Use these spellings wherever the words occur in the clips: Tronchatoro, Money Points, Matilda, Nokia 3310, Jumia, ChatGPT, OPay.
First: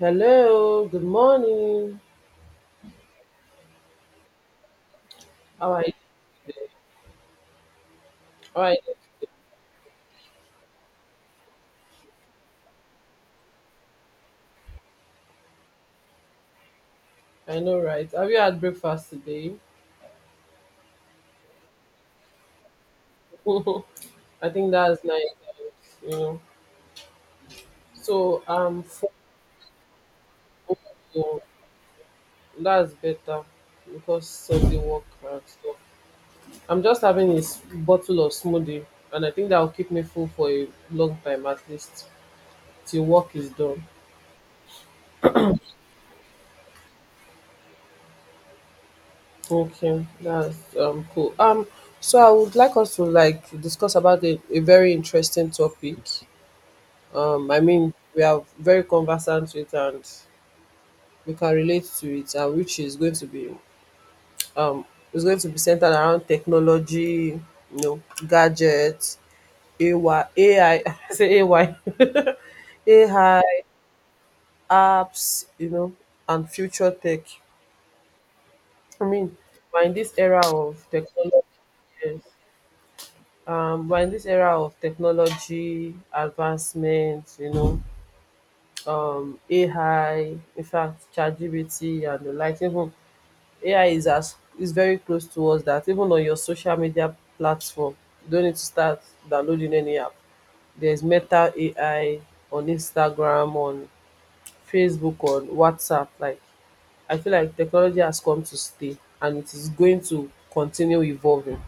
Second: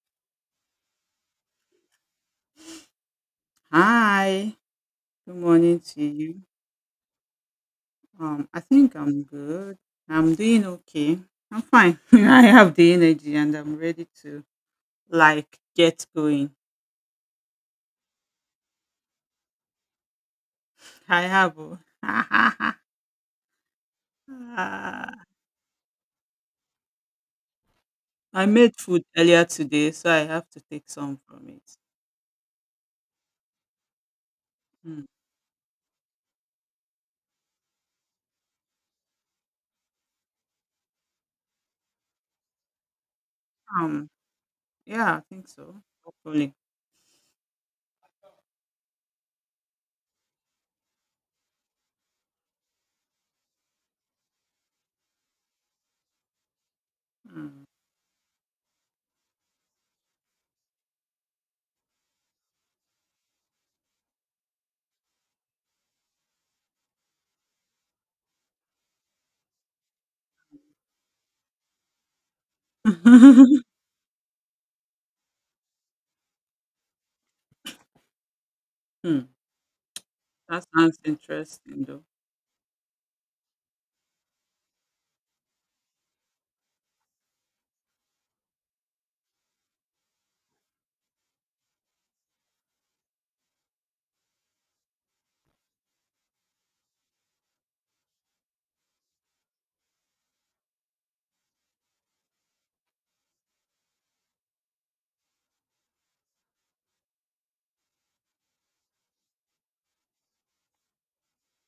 Hello, good morning. Hi, good All morning right, to you. I all right, think I'm good. I'm doing okay. I'm fine. I have the energy and I'm ready to like get going. I know, right? Have you had breakfast today? I have. O. I think that's nice, you know. So, I made um, food for, earlier today, so I have to take some oh, from it. that's better because Sunday work Mm. and stuff. I'm just having a bottle of smoothie, and I think that will keep me full for a long time at least till work is done. Um, yeah, I think so. Hopefully. Okay, that's cool. So I would like us to like discuss about a very interesting topic. um i Mm. mean we are very conversant with and we can relate to it, and which is going to um be centered around technology, you know, gadgets, ay ai say ay ai, apps, you know, and future tech. I Hmm, mean, we're in this era that of sounds technology, interesting, though. yes. We're in this era of technology advancement, you know. AI, in fact, ChatGPT and the like. Even AI is as is very close to us that even on your social media platform, you don't need to start downloading any app. There's Meta AI on Instagram, on Facebook, on WhatsApp. Like I feel like technology has come to stay and it is going to continue evolving.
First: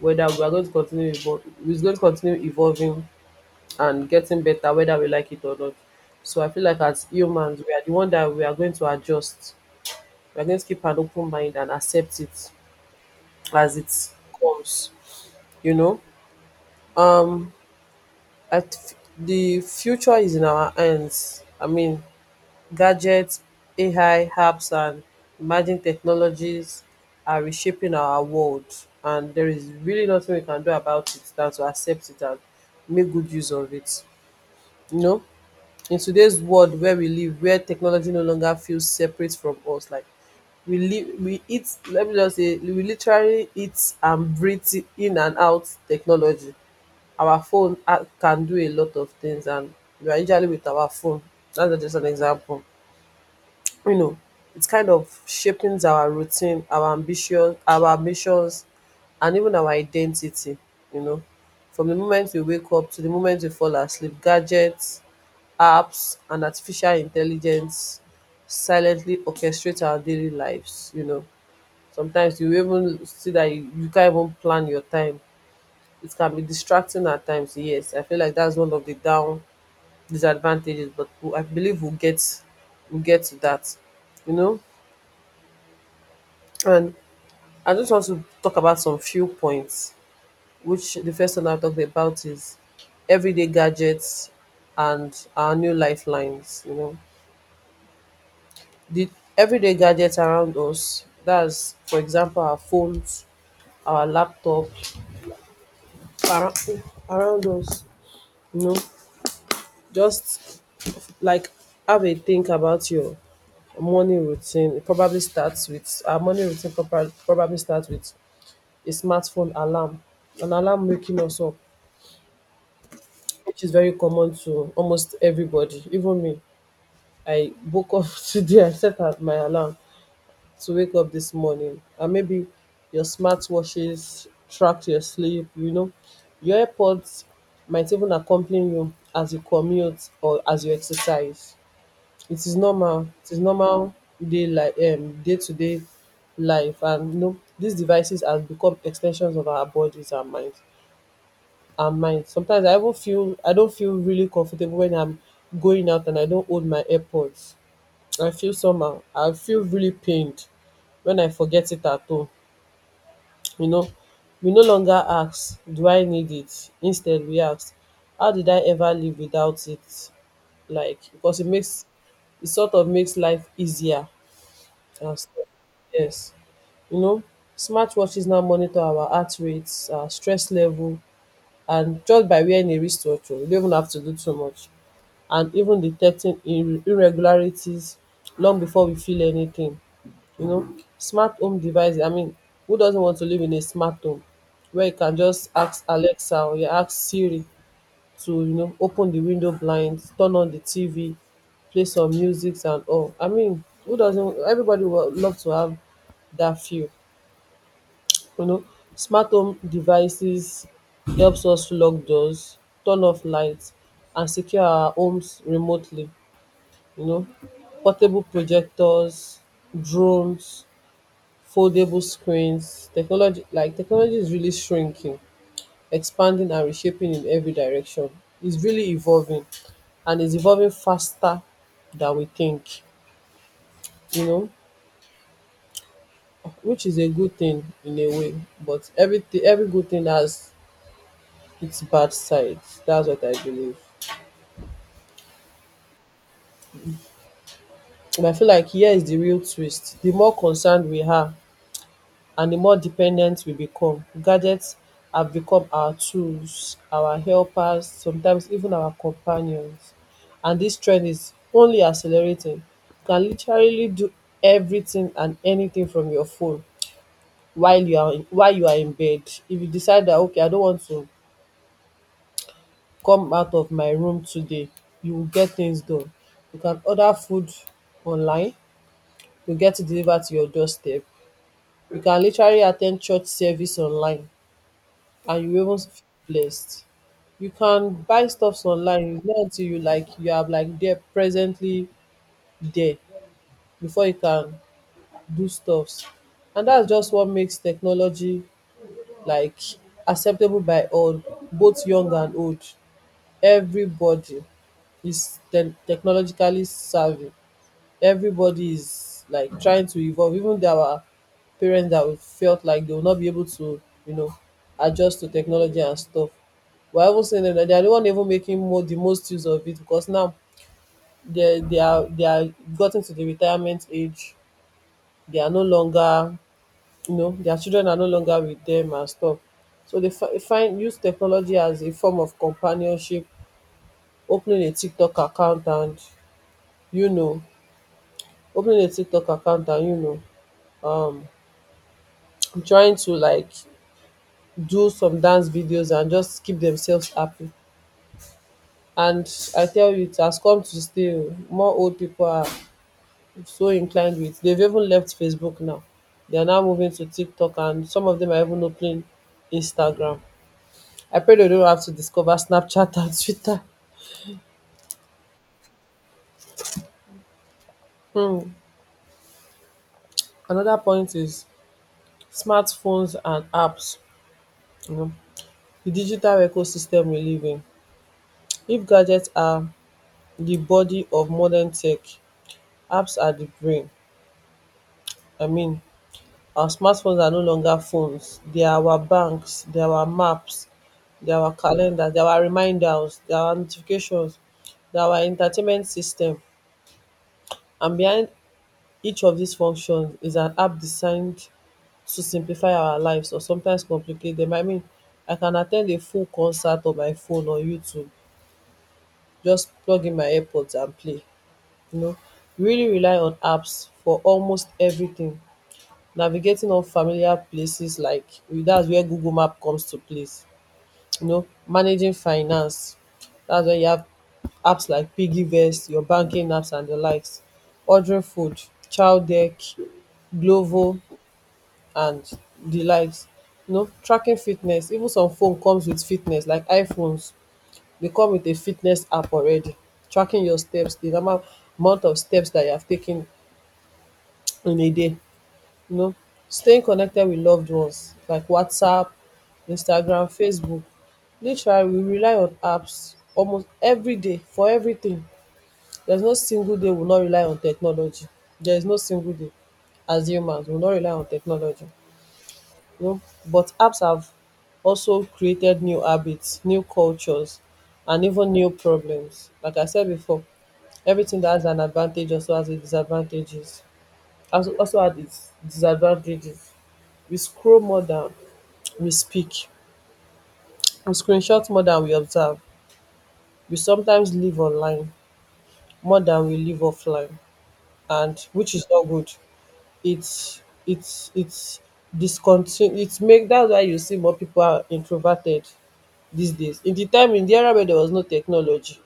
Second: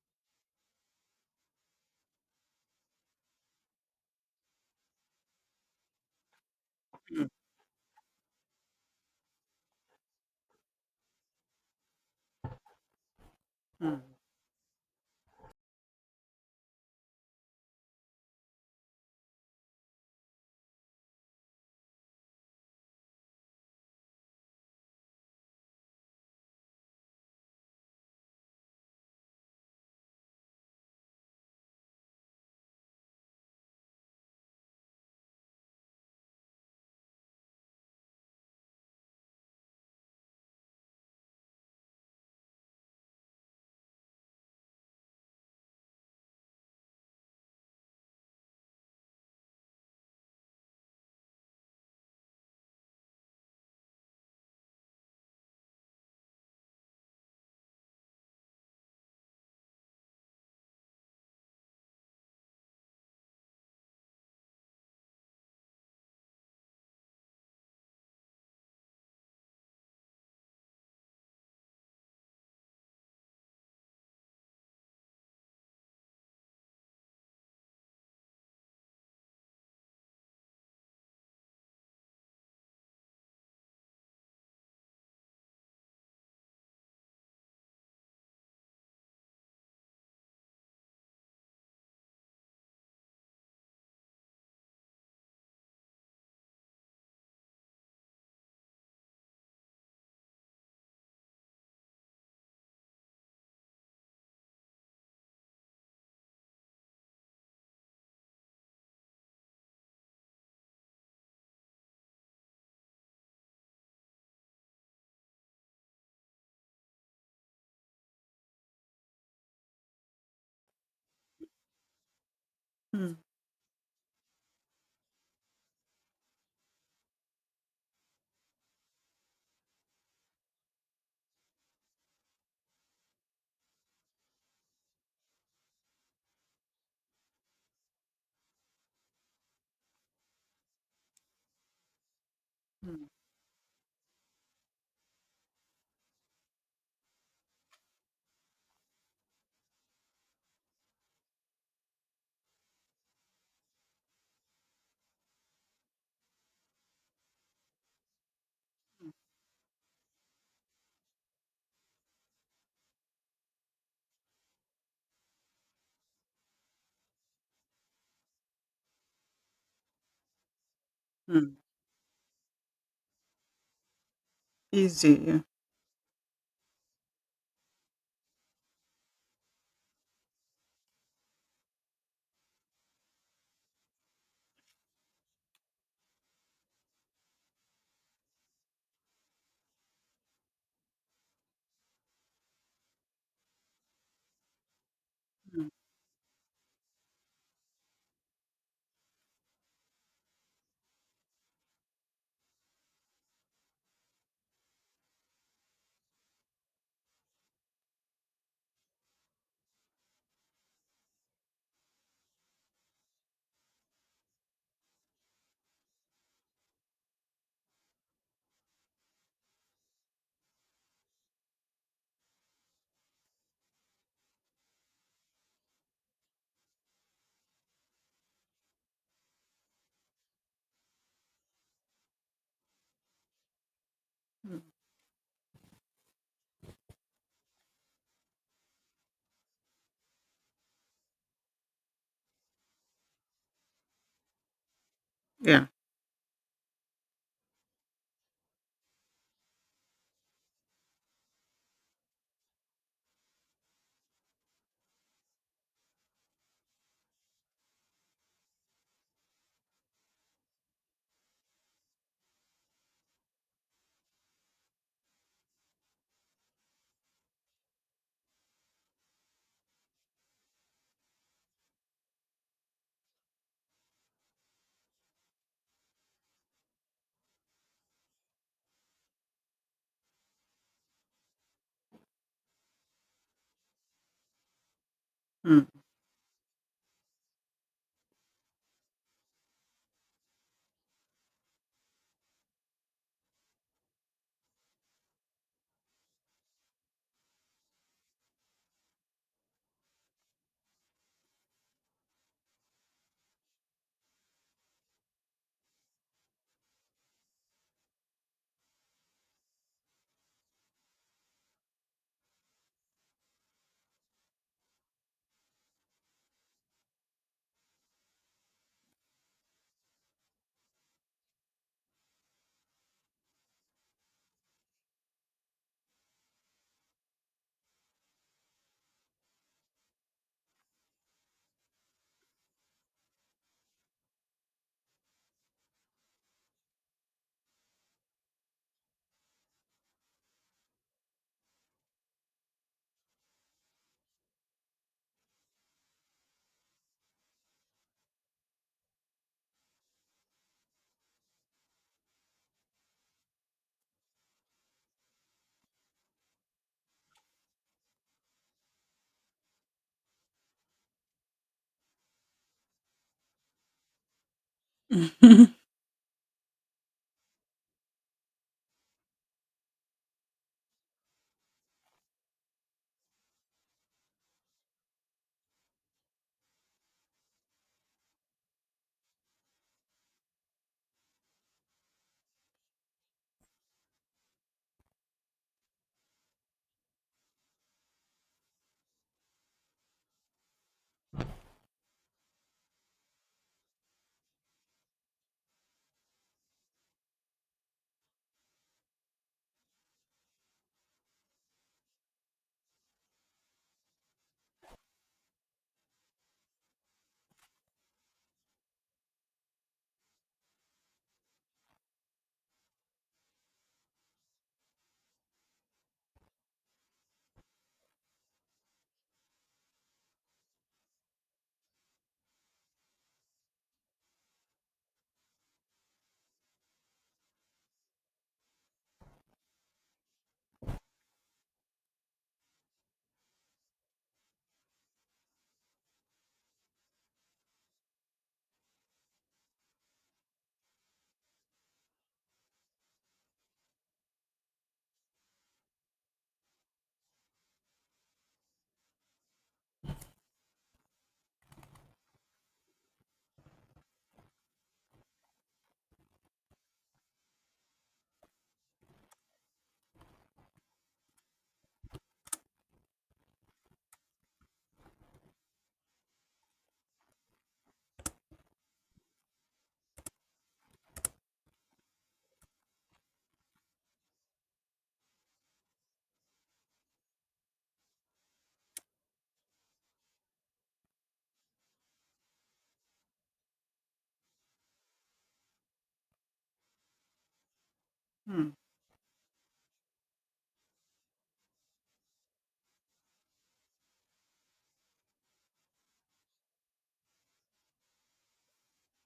Whether we are going to continue evolving, it's going to continue evolving and getting better whether we like it or not. So I feel like as Mm, humans, we are the one that we are going to adjust. We are going to keep an open mind and accept it as it mm, comes. You know, um, at the future is in our hands. I mean, gadgets, AI, apps, and emerging technologies are reshaping our world, and there is really nothing we can do about it than to accept it and make good use of it. You know, in today's world where we live, where technology no longer feels separate from us, like we live, we eat, let me just say we literally eat and breathe it in and out, technology. Our phone ah can do a lot of things, and we are usually with our phone. That's just an example. You know, it kind of shaping our routine, our ambition our ambitions, and even our identity. You know, from the moment we wake up to the moment we fall asleep, gadgets, apps and artificial intelligence silently orchestrate our daily lives, you know. Sometimes you even see that you can't even plan your time. It can be distracting at times. Yes, I feel like that's one of the down disadvantages, but I believe we'll get to that, you know. And I just want to talk about some few points, which the first one I talked about is everyday gadgets and our new lifelines, you know. The everyday gadgets around us, that's for example our phones, our laptop, around, around us, you know. Just like have a think about your morning routine. It probably starts with our morning routine proper- probably starts with a smartphone alarm, an alarm waking us up, mm, which is very common to almost everybody, even me. I woke up today. I my alarm to wake up this morning, and maybe your smartwatches track your sleep, you know. Your airpods might even accompany you as you commute or as you exercise. It is normal, mm, it is normal day, like day to day life. And you know these devices have become extensions of our bodies and minds and mine. Sometimes I even feel I don't feel really comfortable when I'm going out and I don't hold my AirPods. I feel somehow. I feel really pained when I forget it at home. You know, we no longer ask, "Do I need it?" Instead, we ask, "How did I ever live without it?" Like because mm. It sort of makes life easier and Easy. Yeah. stuff. Yes, you know, smartwatches now monitor our heart rates, our stress level, and just by wearing a wristwatch o you don't even have to do too much, and even detecting irregularities long before we feel anything, you know. Smart home devices, I mean, who doesn't want to live in a smart home where you can just Mm, ask Alexa or you ask Siri to, you know, open the window blinds, turn on the TV, play some music and all. I mean, who doesn't? Everybody would love to have that feel, you know. Smart home devices helps us lock doors, turn off lights, and secure our homes remotely. You know, portable projectors, drones, foldable screens. Technology, like technology, is really shrinking, expanding, and reshaping in every direction. It's really evolving, and it's evolving faster than we think. You know, mm, which is a good thing in a way, but everything, every good thing has its bad side. That's what I believe. yeah. And I feel like here is the real twist. The more concerned we are and the more dependent we become, gadgets have become our tools, our helpers, sometimes even our companions. And this trend is only accelerating. You can literally do everything and anything from your phone while while you are in bed. If you decide that okay, I don't want to come out of my room today, you will get things done. You can order food online, you get it delivered to your doorstep. You can literally attend church service online and you Hmm. even feel blessed. You can buy stuffs online. It's not until you are like there presently there before you can do stuffs. And that's just what makes technology like acceptable by all, both young and old. Everybody is technologically savvy. Everybody is like trying to evolve. Even there were parents that would felt like they will not be able to, you know, adjust to technology and stuff. We're even saying that they are the one even making more the most use of it, because now they are gotten to the retirement age. They are no longer, you know, their children are no longer with them and stuff. So they fi- find use technology as a form of companionship, opening a tiktok account and you know opening a tiktok account and, you know, um trying to like do some dance videos and just keep themselves happy. And I tell you, it has come to stay oh. More old people are so inclined with. They've even left Facebook now. They are now moving to TikTok, and some of them are even opening Instagram. I pray they don't have to discover Snapchat and Twitter. Mhm. Hmm. Another point is smartphones and apps, you know, di digital ecosystem we live in. If gadgets are di body of modern tech, apps are di brain. I mean, our smartphones are no longer phones. Dia our banks, dia our maps, dia our calendar, dia our reminders, dia our notifications, dia our entertainment system. And behind each of dis functions is an app designed to simplify our lives or sometimes complicate dem. I mean, I can at ten d a full concert on my phone or YouTube, just plug in my airpods and play. You know, we really rely on apps for almost everything. Navigating unfamiliar places, like that's where Google Map comes to place. You know, managing finance. That's where you have apps like Piggyvest, your banking apps and the likes. Ordering food, Chowdeck, Glovo and the likes. You know, tracking fitness. Even some phone comes with fitness, like iPhones. They come with a fitness app already. Tracking your steps, the number amount of steps that you have taken in a day. You know, staying connected with loved ones like WhatsApp, Instagram, Facebook. Literally, we rely on apps almost every day for everything. There's no single day we will not rely on technology. There is no single day as humans we will not rely on technology. You know, but apps have also created new habits, new cultures, and even new problems. Like I said before, everything that has an advantage also has also had its disadvantages. We scroll more than we speak, we screenshot more than we observe, we sometimes live online more than we live offline, and Mm, which is not good. It's it's discontinu It's make that's why you see more people are introverted these days. In the era where there was no technology,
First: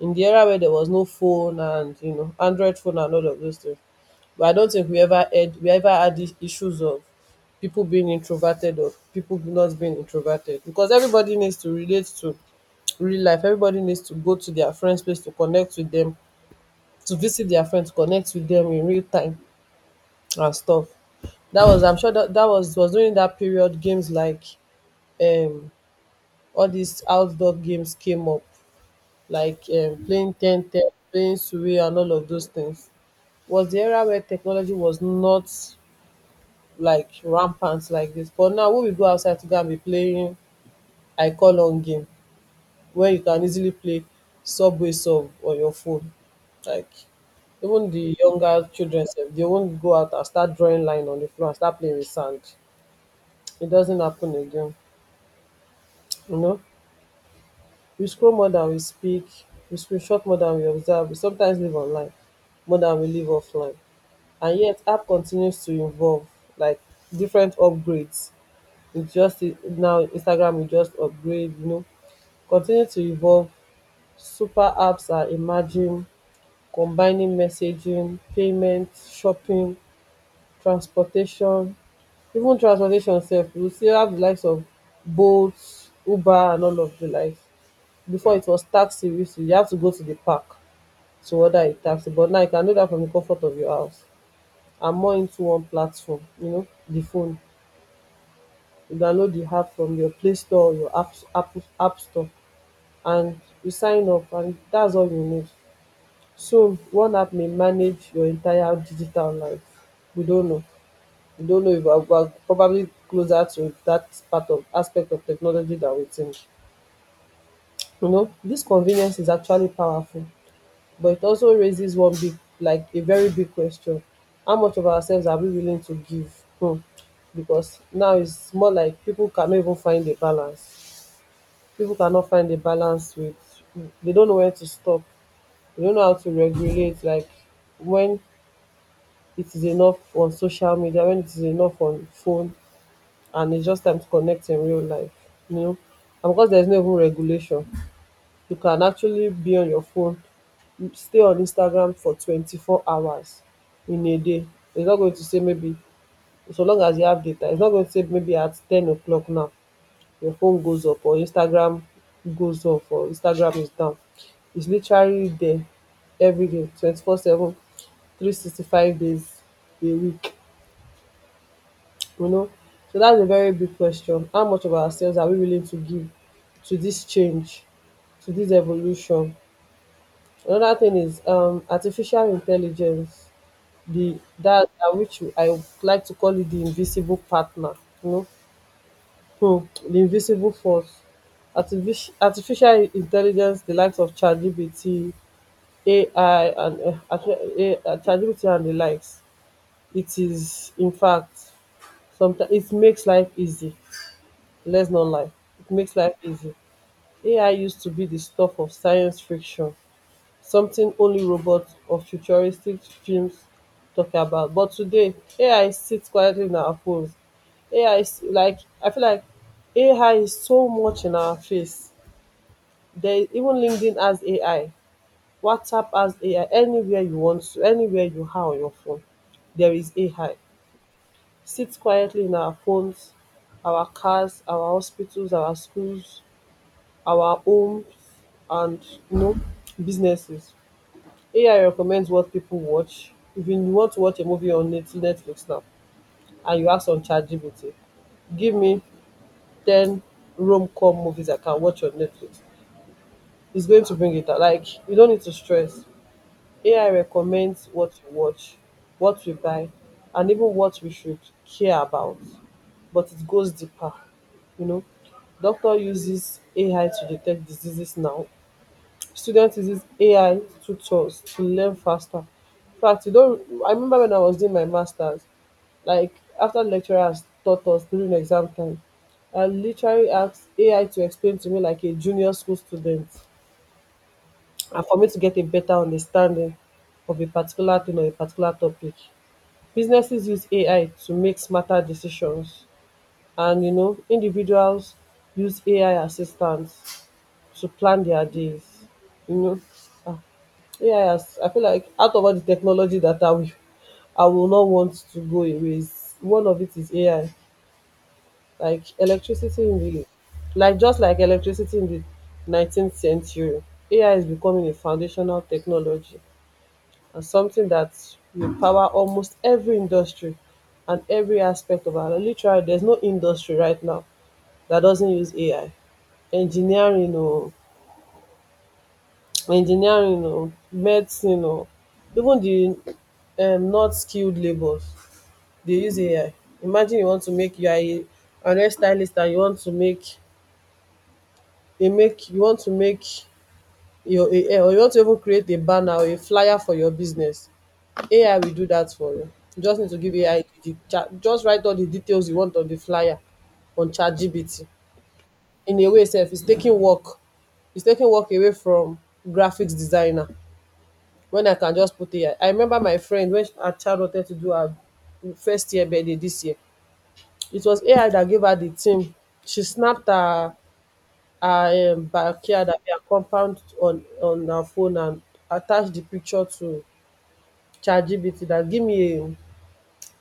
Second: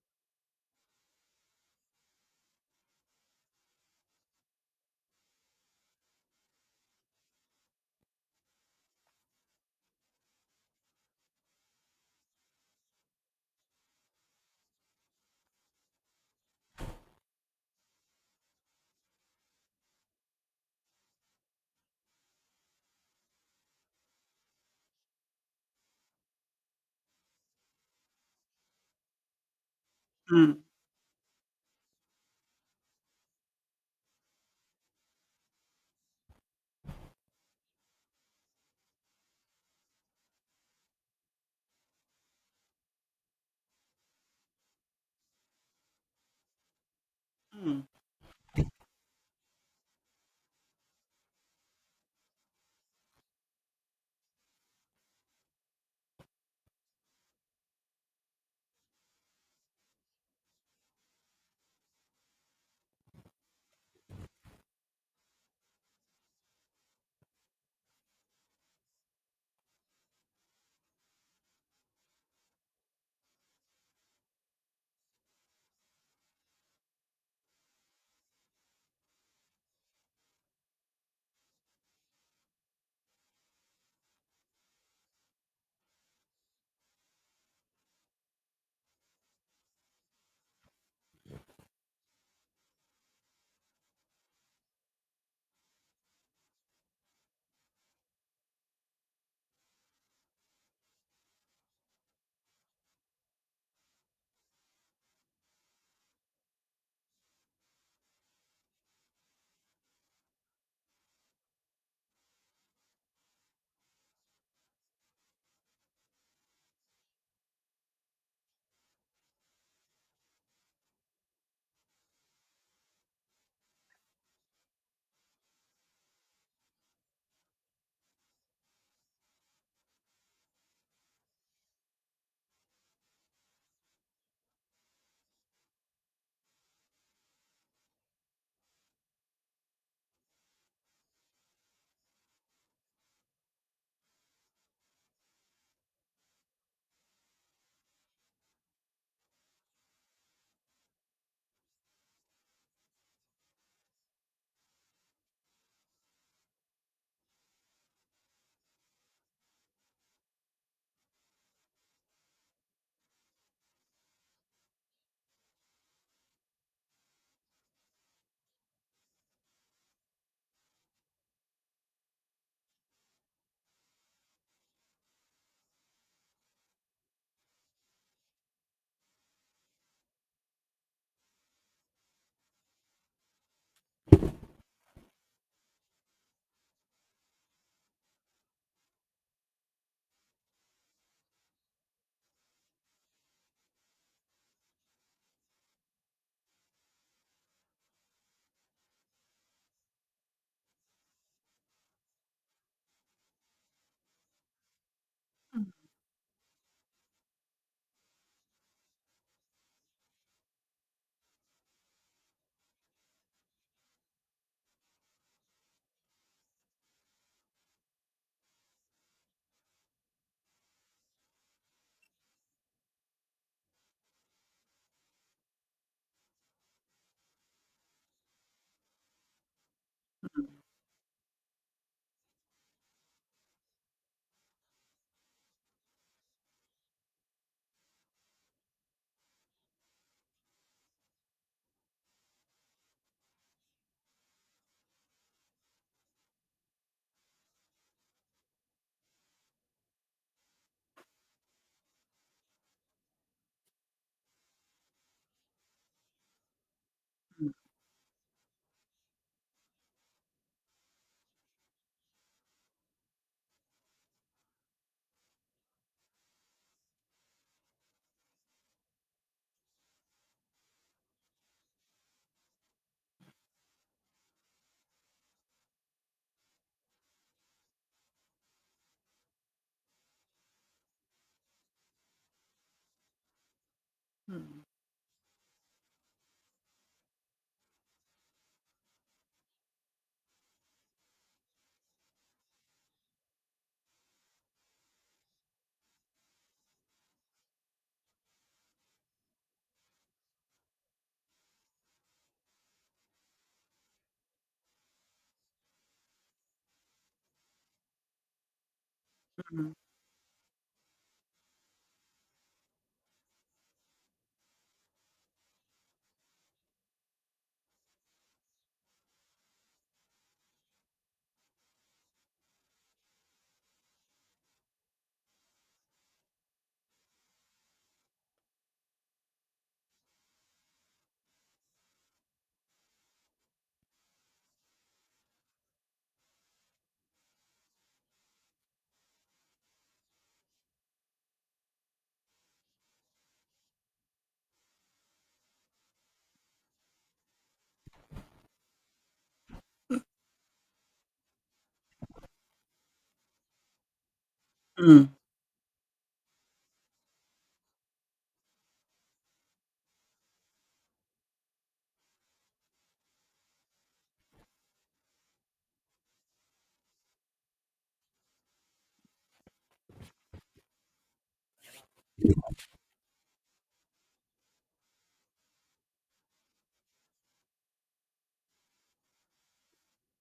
in the era where there was no phone and you know Android phone and all of those things. But I don't think we ever had these issues of people being introverted or people not being introverted, because everybody needs to relate to real life. Everybody needs to go to their friends' place to connect with them, to visit their friends, connect with them in real time and stuff. That was I'm sure that that was during that period, games like, um all these outdoor games came up, like, playing mm, ten ten, playing survey, and all of those things. Was the era where technology was not like rampant like this. But now when we go outside to go and be playing, I call on game where you can easily play subway sub on your phone. Like, mm, even the younger children sef, they won't go out and start drawing line on the floor and start playing with sand. It doesn't happen again. You know? We scroll more than we speak, we screenshot more than we observe, we sometimes live online more than we live offline. And yet, app continues to evolve, like, different upgrades. It just now, Instagram will just upgrade, you know, continue to evolve. Super apps are emerging, combining messaging, payment, shopping, transportation. Even transportation sef, we still have the likes of Bolt, Uber, and all of the likes. Before, it was taxi. We used to, you have to go to the park to order a taxi, but now you can do that from the comfort of your house. Are more into one platform, you know, the phone. You download the app from your Play Store or your app Store, and you sign up, and that's all you need. Soon, one app may manage your entire digital life. We don't know. We don't know if we're probably closer to that part of aspect of technology that we think. You know, this convenience is actually powerful. But it also raises one big, like a very big question. How much of ourselves are we willing to give? Hmm. Because now it's more like people cannot even find a balance. People cannot find a balance with, they don't know where to stop. They don't know how to regulate, like when it is enough on social media, when it is enough on phone, and it's just time to connect in real life, you know. And because there's no even regulation, you can actually be on your phone, stay on Instagram for 24 hours in a day. It's not going to say maybe, so long as you have data, it's not going to say maybe at 10 o'clock now your phone goes up, or Instagram goes off, or Instagram is down. It's literally there every day, 24/7, 365 days a week, you know. So that's a very big question. How much of ourselves are we willing to give to this change, to this evolution? Another thing is artificial intelligence, the that that which I would like to call it the invisible partner, you know, the invisible force. Artificial intelligence, the likes of ChatGPT, AI, and ChatGPT and the likes. It is, in fact, sometimes it makes life easy. Let's not lie, it mm, makes life easy. AI used to be the stuff of science fiction, something only robots or futuristic films talk about. But today, AI sits quietly in our phones. AI is like, I feel like AI is so much in our face. There is even LinkedIn as AI, WhatsApp as AI, anywhere you want to, anywhere you have on your phone, there is AI. Sits quietly in our phones, our cars, our hospitals, our schools, our homes, and, you know, businesses. AI recommends what people watch. If you want to watch a movie on Netflix now and you ask on ChatGPT, give me 10 rom com movies I can watch on Netflix, it's going to bring it out. Like, you don't need to stress. AI mm, recommends what you watch, what we buy, and even what we should care about. But it goes deeper, you know. Doctor uses AI to detect diseases now, students uses AI tutors to learn faster. In fact, you don't I remember when I was doing my masters, like after lecturers taught us during exam time, I literally asked AI to explain to me like a junior school student, mm, and for me to get a better understanding of a particular thing or a particular topic. Businesses use AI to make smarter decisions, and, you know, individuals use AI assistants to plan their days. You know, ah, yes, I feel like out of all the technology that I will not want to go away, one of it is AI. Like electricity mm, in the, like just like electricity in the 19th century, AI is becoming a foundational technology and something that will power almost every industry and every aspect of our life. Literally, there's no industry right now that doesn't use AI. Engineering, or engineering or medicine or even the not skilled labours, they use AI. Imagine you want to make you are a an hairstylist and you want to make your a hair, or you want to even create a banner or a flyer for your business, AI will do that for you. You just need to give AI the chat, just write all the details you want on the flyer on ChatGPT. mm. In a way self, it's taking work away from graphics designer, when I can just put AI. I remember my friend when her child wanted to do her first year birthday this year. It was AI that gave her the theme. She snapped her backyard, her compound on her phone and attached the picture to ChatGPT, that give me a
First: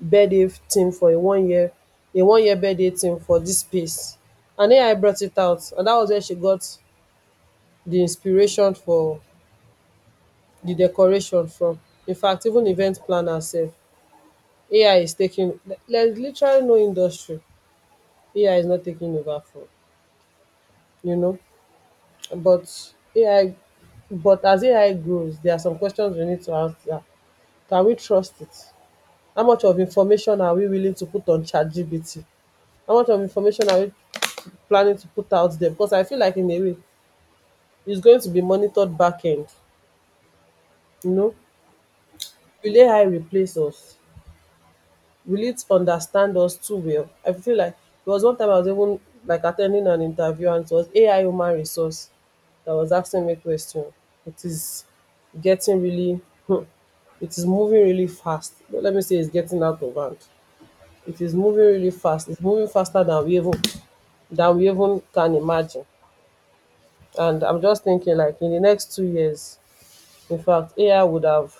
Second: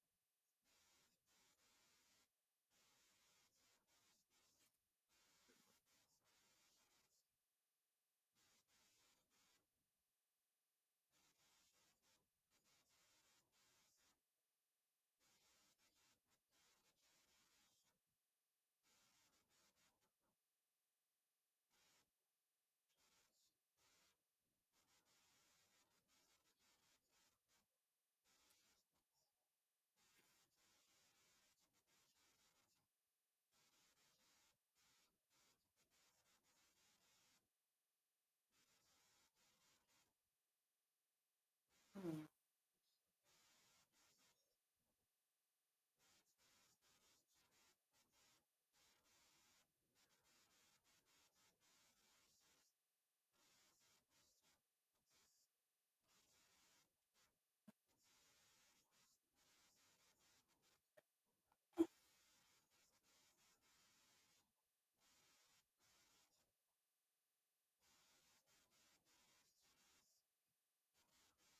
birthday theme for a 1 year birthday theme for this space. And AI brought it out, and that was where she got the inspiration for the decoration from. In fact, even event planner herself, AI is taking, there's literally no industry AI is not taking over for, you know. But AI, but as AI grows, there are some questions we need to answer. Can we trust it? How much of information are we willing to put on ChatGPT? How much of information are we planning to put out there? Because I feel like in a way it's going to be monitored back end, you know. Mm. Will AI replace us? Relate, understand us too well. I feel like there was one time I was even like attending an interview, and it was AI human resource that was asking me question. It is getting really hmm, it is moving really fast. Let me say it's getting out of hand. It is moving really fast. It's moving faster than we even can imagine. And I'm just thinking like in the next 2 years, in fact, AI would have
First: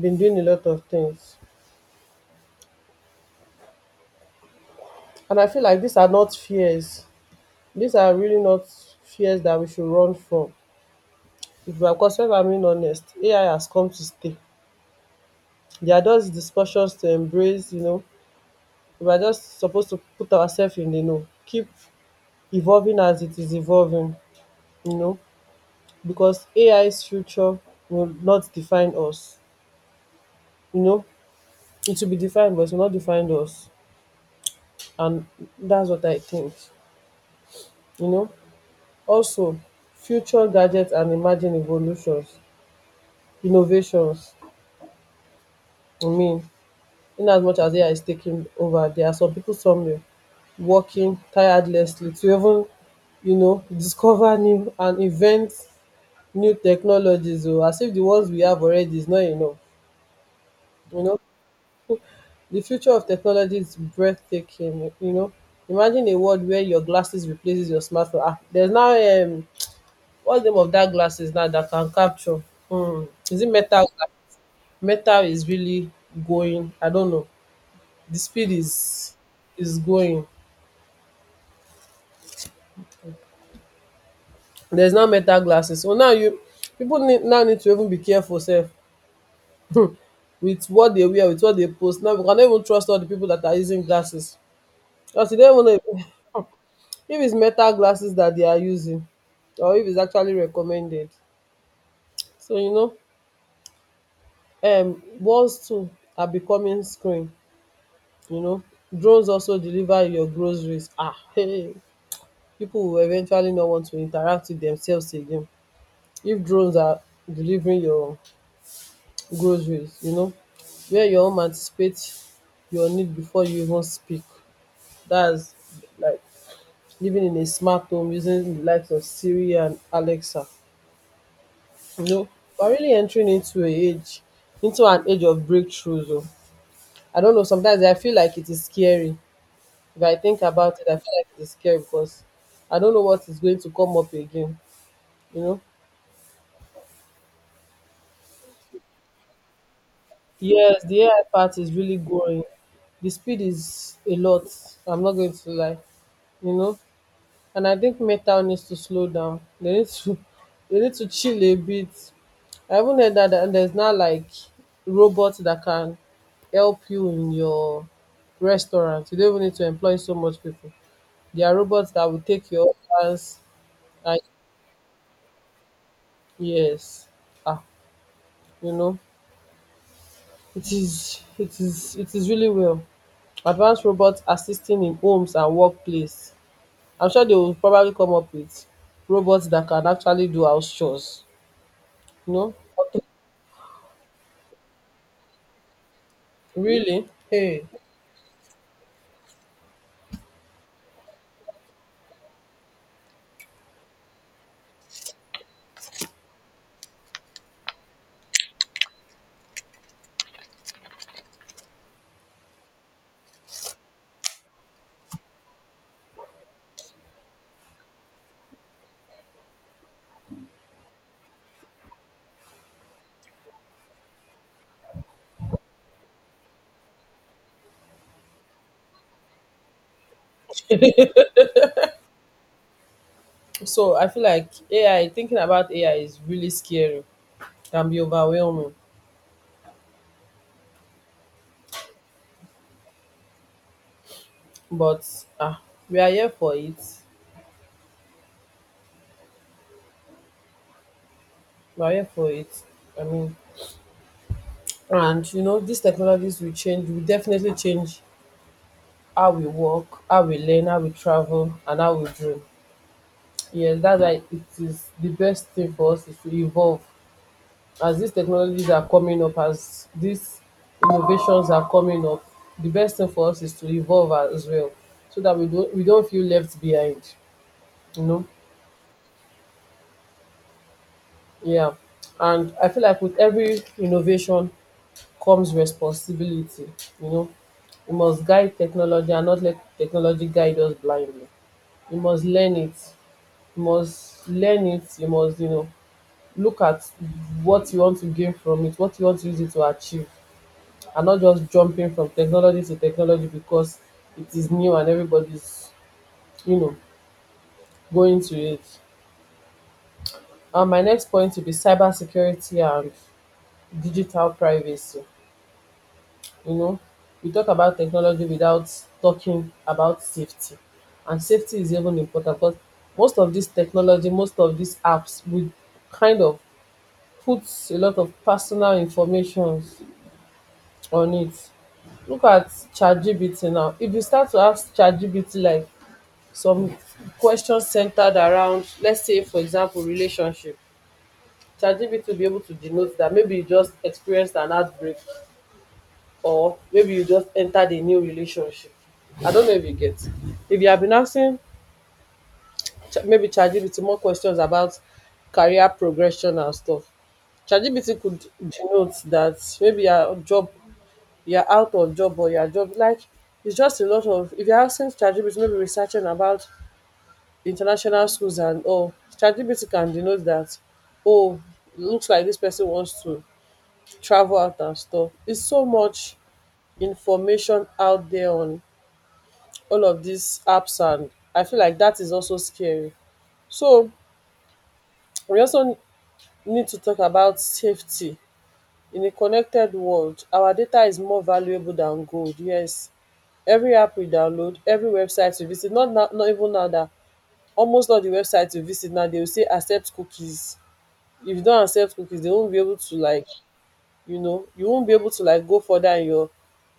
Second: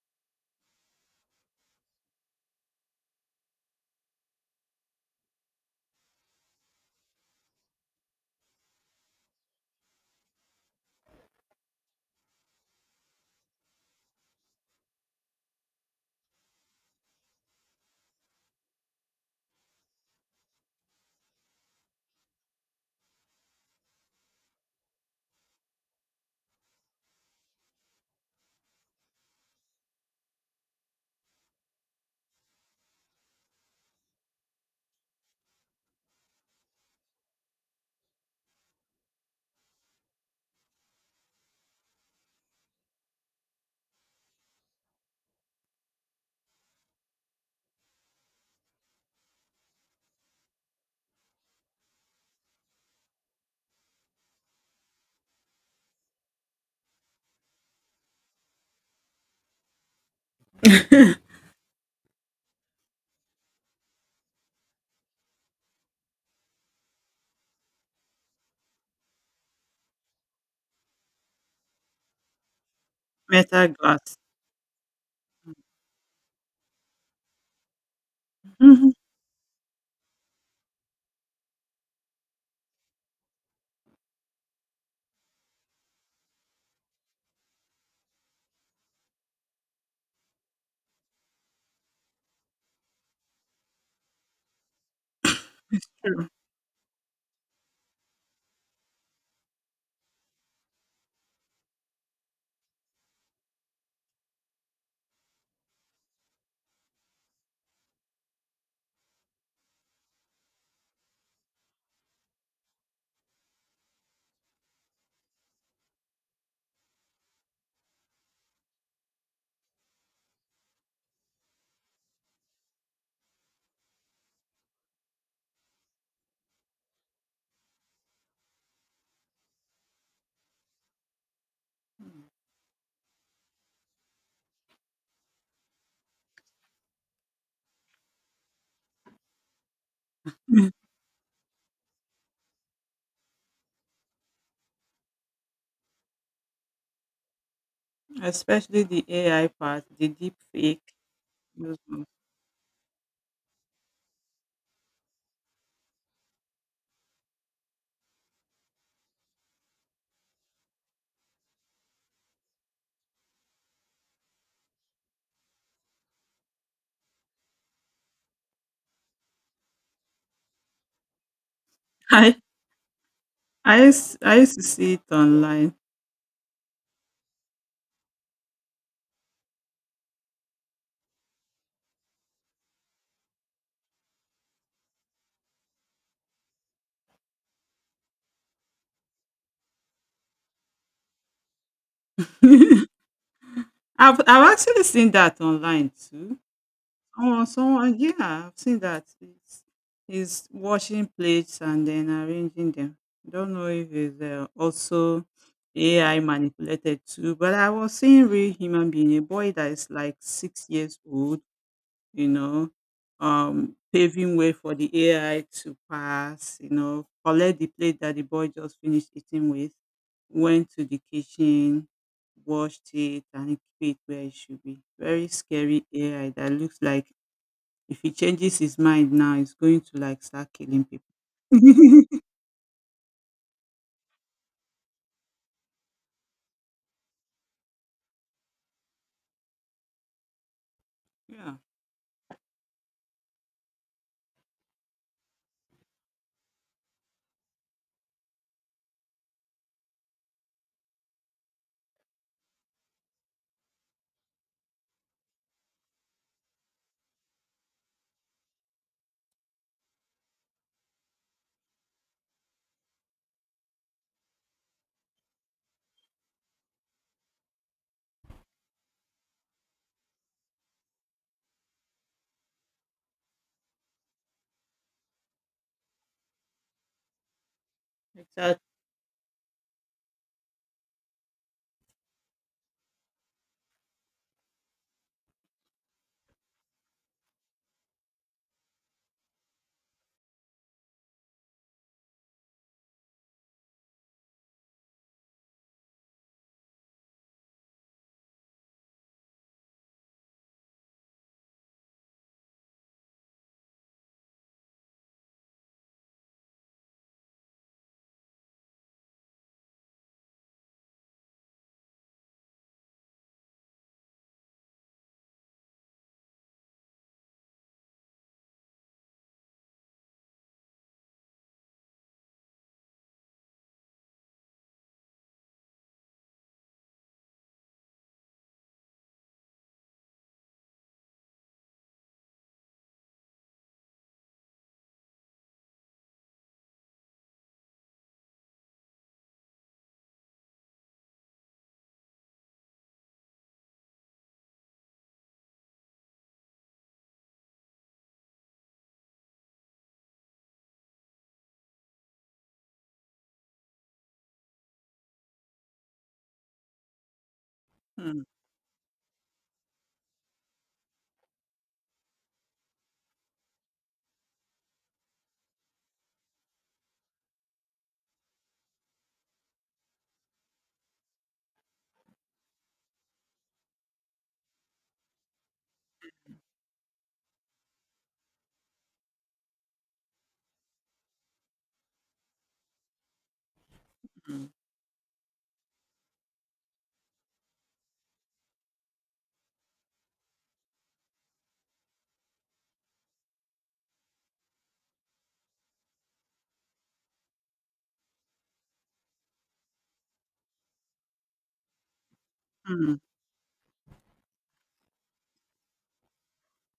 been doing a lot of things. And I feel like these are not fears. These are really not fears that we should run from. If we are concerned, I'm being honest, AI has come to stay. They are just discussions to embrace, you know. We are just supposed to put ourselves in the know, keep evolving as it is evolving, you know, because AI's future will not define us, you know. It will be defined, but it will not define us. And that's what I think, you know. Also, future gadgets and emerging evolutions, innovations, I mean, in as much as AI is taking over, there are some people somewhere working tirelessly to even, you know, discover new and invent new technologies, or as if the ones we have already is not enough. You know, the future of technology is breathtaking. You know, imagine a world where your glasses replaces your smartphone. Ah, there's now what's the name of that glasses now that can capture? Hmm, is it Meta Metal? glass. Metal is really going. I don't know. The speed Mhm, is going. There's now Metal glasses. So now you people need, now need to even be careful self with what they wear, with what they post. Now we cannot even trust all the people that are using glasses. Because you don't even know if, true. if it's Metal glasses that they are using, or if it's actually recommended. So, you know, walls too are becoming screen, you know. Drones also deliver your groceries. Ah, hey, people will eventually not want to interact with themselves again if drones are delivering your groceries, you know, where your home anticipate your need before you even speak. That's like living in a smart home using the likes of Siri and Alexa. You know, we're really entering into an age of breakthroughs. Oh. I don't know. Sometimes I feel like it is scary. If I think about it, I feel like it is scary because I don't know what is going to come up again. You know, Especially the AI part, the deep yes, fake. the AI part is Those really ones. growing. The speed is a lot. I'm not going to lie. You know, and I think Metal needs to slow down. They need to they need to chill a bit. I even heard that there's not like robots that can help you in your restaurant. You don't even need to employ so much people. There are robots that will I take your orders I used and I used to see it online. yes. Ah, you know, it is really well. Advanced robots assisting in homes and workplace. I'm sure they will probably come up with robots that can actually do house chores. You know, I've actually seen that online too. Really? Oh, Hey. someone, yeah, I've seen that. He's washing plates and then arranging them. I don't know if it's also AI manipulated too, but I was seeing real human being, a boy that is like 6 years old, you know, paving way for the AI to pass, collect the plate that the boy just finished eating with, went to the kitchen, washed it, and it fit where it should be. Very scary AI that looks like if he changes his mind now, he's going to like start killing people. So I feel like AI, thinking about AI is really scary, can be overwhelming, Yeah, but ah, we are here for it. We are here for it. I mean, and these technologies will change, will definitely change how we work, how we learn, how we travel, and how we dream. Yes, that's why it is the best thing for us is to evolve. As these technologies are coming up, as these innovations are coming up, the best thing for us is to evolve as well, so that we don't feel left behind. You know, exactly. yeah. And I feel like with every innovation comes responsibility. You know, we must guide technology and not let technology guide us blindly. You must learn it. You must learn it. You must, look at what you want to gain from it, what you want to use it to achieve. And not just jumping from technology to technology, because it is new and everybody's, you know, going to it. And my next point will be cybersecurity and digital privacy. You know, we talk about technology without talking about safety. And safety is even important, because most of this technology, most of these apps would kind of put a lot of personal information on it. Look at ChatGPT now. If you start to ask ChatGPT like some questions centered around, let's say for example, relationship, ChatGPT will be able to denote that maybe you just experienced an outbreak, or maybe you just entered a new relationship. I don't know if you get. If you have been asking maybe ChatGPT more questions about career progression and stuff, ChatGPT Mm, could denote that maybe your job, you're out of job, or your job, like, it's just a lot of, if you're asking ChatGPT maybe researching about international schools and all, ChatGPT can denote that, oh, looks like this person wants to travel out and stuff. It's so much information out there on all of these apps, and I feel like that is also scary. So mm, we also need to talk about safety. In a connected world, our data is more valuable than gold. Yes, every app we download, every website we visit, not now, not even now that almost all the websites we visit now, they will say accept cookies. If you don't accept cookies, they won't be able to mm, like, you won't be able to like go further in your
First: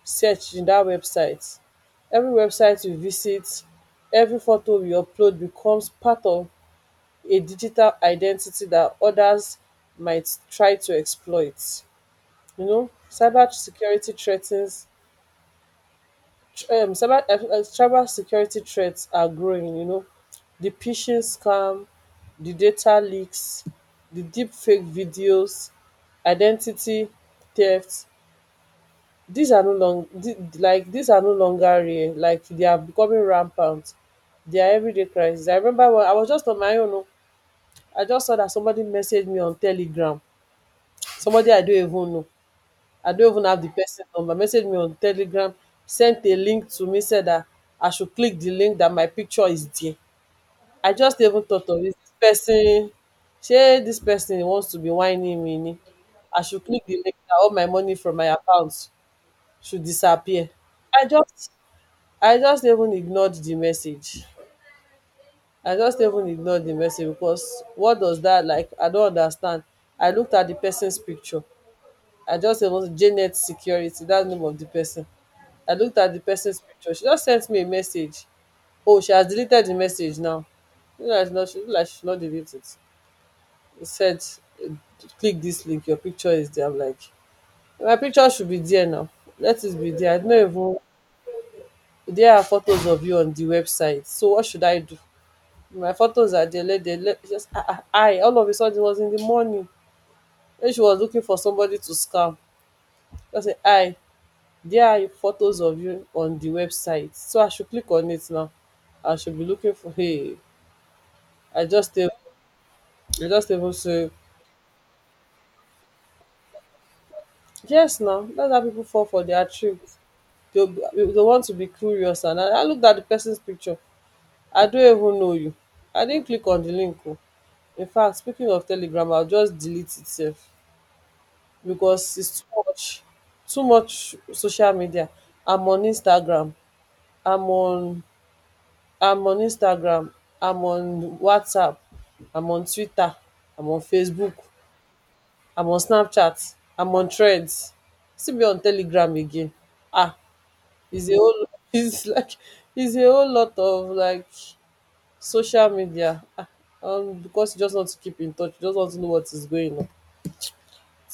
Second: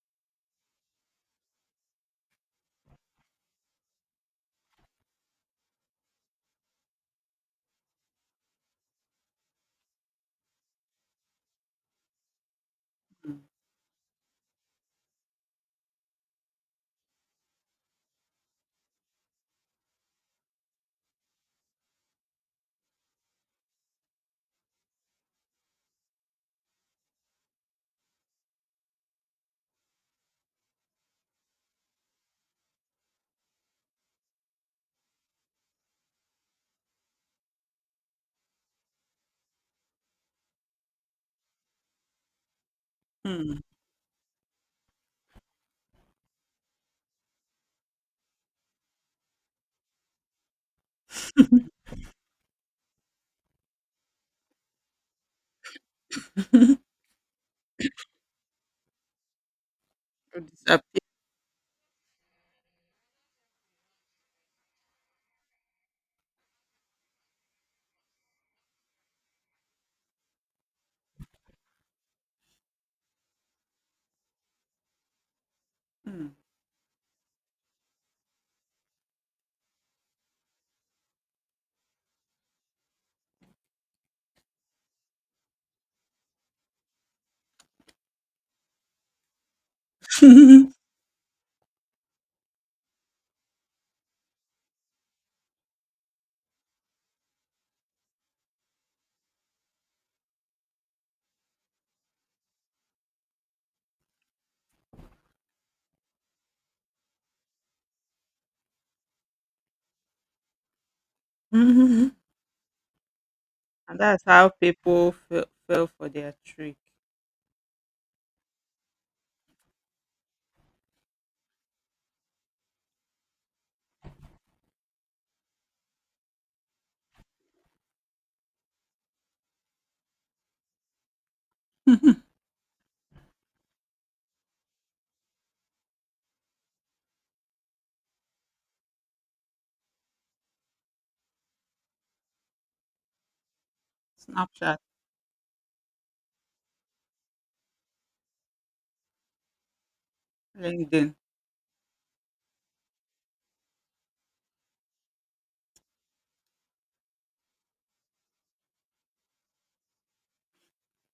search in that website. Every website you visit, every photo you upload becomes part of a digital identity that others might try to exploit. You know, mm, cyber security threats are growing. The phishing scam, the data leaks, the deep fake videos, identity theft, these are no long the like these are no longer rare, like they are becoming rampant. They are everyday crisis. I remember when I was just on my own, oh, I just saw that somebody messaged me on Telegram, somebody I don't even know. I don't even have mm. the person number, message me on Telegram, sent a link to me, said that I should click the link that my picture is there. I just even thought of it. This person, shey this person wants to be whining me ni. I should click the link that all my money from my account should To disappear. I disappear. just I just even ignored the message. I just even ignored the message, because what does that like? I don't understand. I looked at the person's picture. I just It was Janet Security, that's the name of the person. I looked at the Mm. person's picture. She just sent me a message. Oh, she has deleted the message now. Not, she, like she should not delete it. It said, eh, click this link. Your picture is there. I'm like, my picture should be there now. Let it be there. I don't even. There are photos of you on the website. So what should I do? My photos are there. Let, they, let just I. All of a sudden, it was in the morning. Then she was looking for somebody to scam. I said, I. There are photos of you on the website. So I should click on it now. I should be looking for, hey. I just a- Mhm. I just able And to. that's how people fell for their trick. Yes now, that's how people fall for their tricks. They they want to be curious, and I looked at the person's picture. I don't even know you. I didn't click on the link. Oh. In fact, speaking of Telegram, I'll just delete itself, because it's too much, too much social media. I'm on Instagram. I'm on I'm on Instagram, I'm on WhatsApp, I'm on Twitter, I'm on Facebook, Snapchat, I'm on Snapchat, I'm on Threads. Still be on Telegram again? Ah. it's a LinkedIn. whole it's like it's a whole lot of like social media. Because you just want to keep in touch, you just want to know what is going on.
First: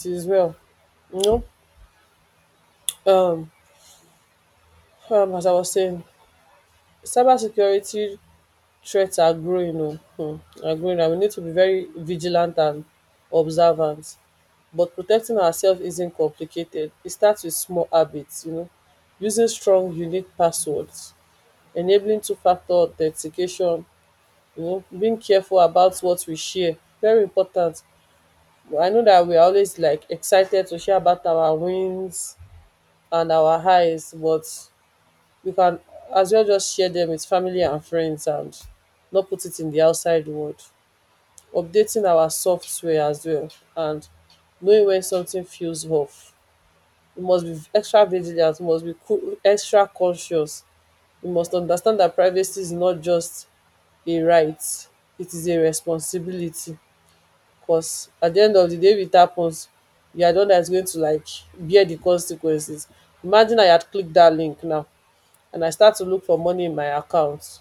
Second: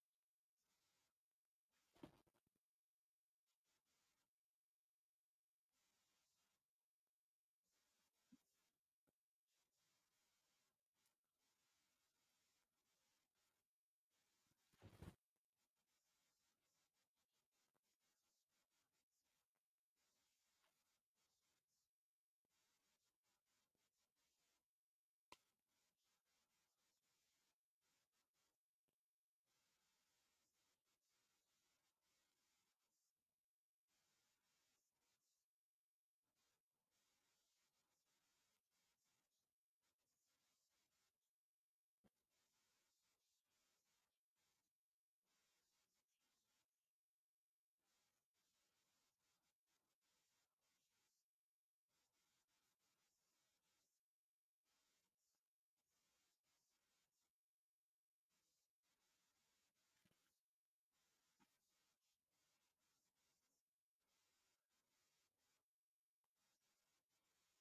It is well, you know um as I was saying, cyber security threats are growing, and we need to be very vigilant and observant. But protecting ourselves isn't complicated. It starts with small habits, using strong, unique passwords, enabling two factor authentication, being careful about what we share. Very important. I know that we're always like excited to share about our wins and our highs, but we can as well just share them with family and friends, and not put it in the outside world. Updating our software as well, and knowing when something feels off, you must be extra vigilant, you must be extra cautious. You must understand that privacy is not just a right, it is a responsibility. Because at the end of the day, if it happens, you are the one that's going to like bear the consequences. Imagine I had clicked that link now, and I start to look for money in my account.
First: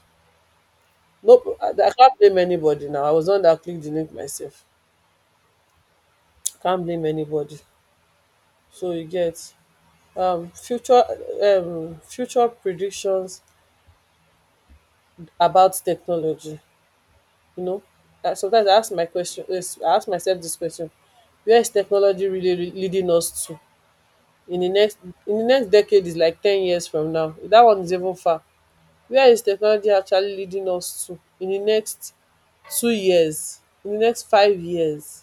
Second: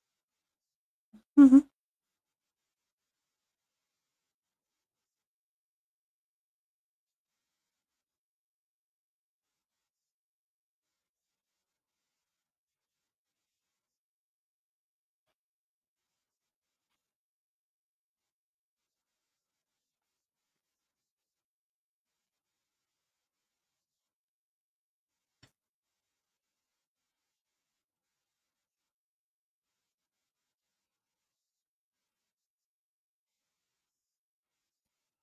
Nope, Mhm. I can't blame anybody now. I was the one that clicked the link myself. Can't blame anybody. So you get um future future predictions about technology. You know, that sometimes I ask myself this question: where is technology really leading us to, in the next in the next decade, is like 10 years from now? That one is even far. Where is technology actually leading us to in the next 2 years, in the next 5 years?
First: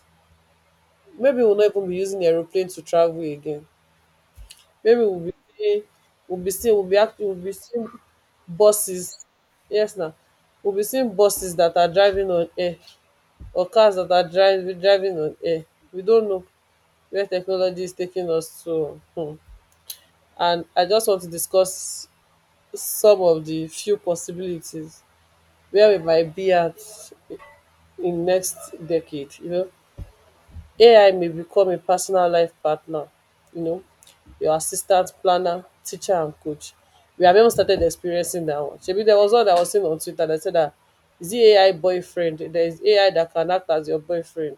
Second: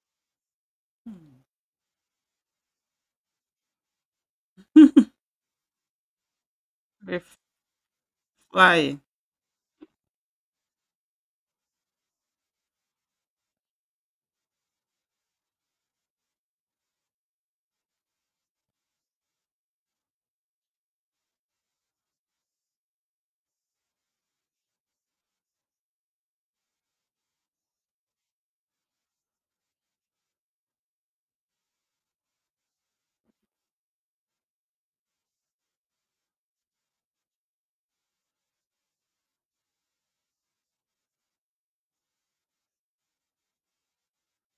Maybe Mm. we'll not even be using aeroplane to travel again. Maybe They're we'll be seeing flying. buses. Yes now, we'll be seeing buses that are driving on air, or cars that are drive driving on air. We don't know where technology is taking us to. And I just want to discuss some of the few possibilities where we might be at in next decade. AI may become a personal life partner, you know, your assistant, planner, teacher, and coach. We have even started experiencing that one. Shebi, there was one that was seen on Twitter that said that, is it AI boyfriend? There is AI that can act as your boyfriend.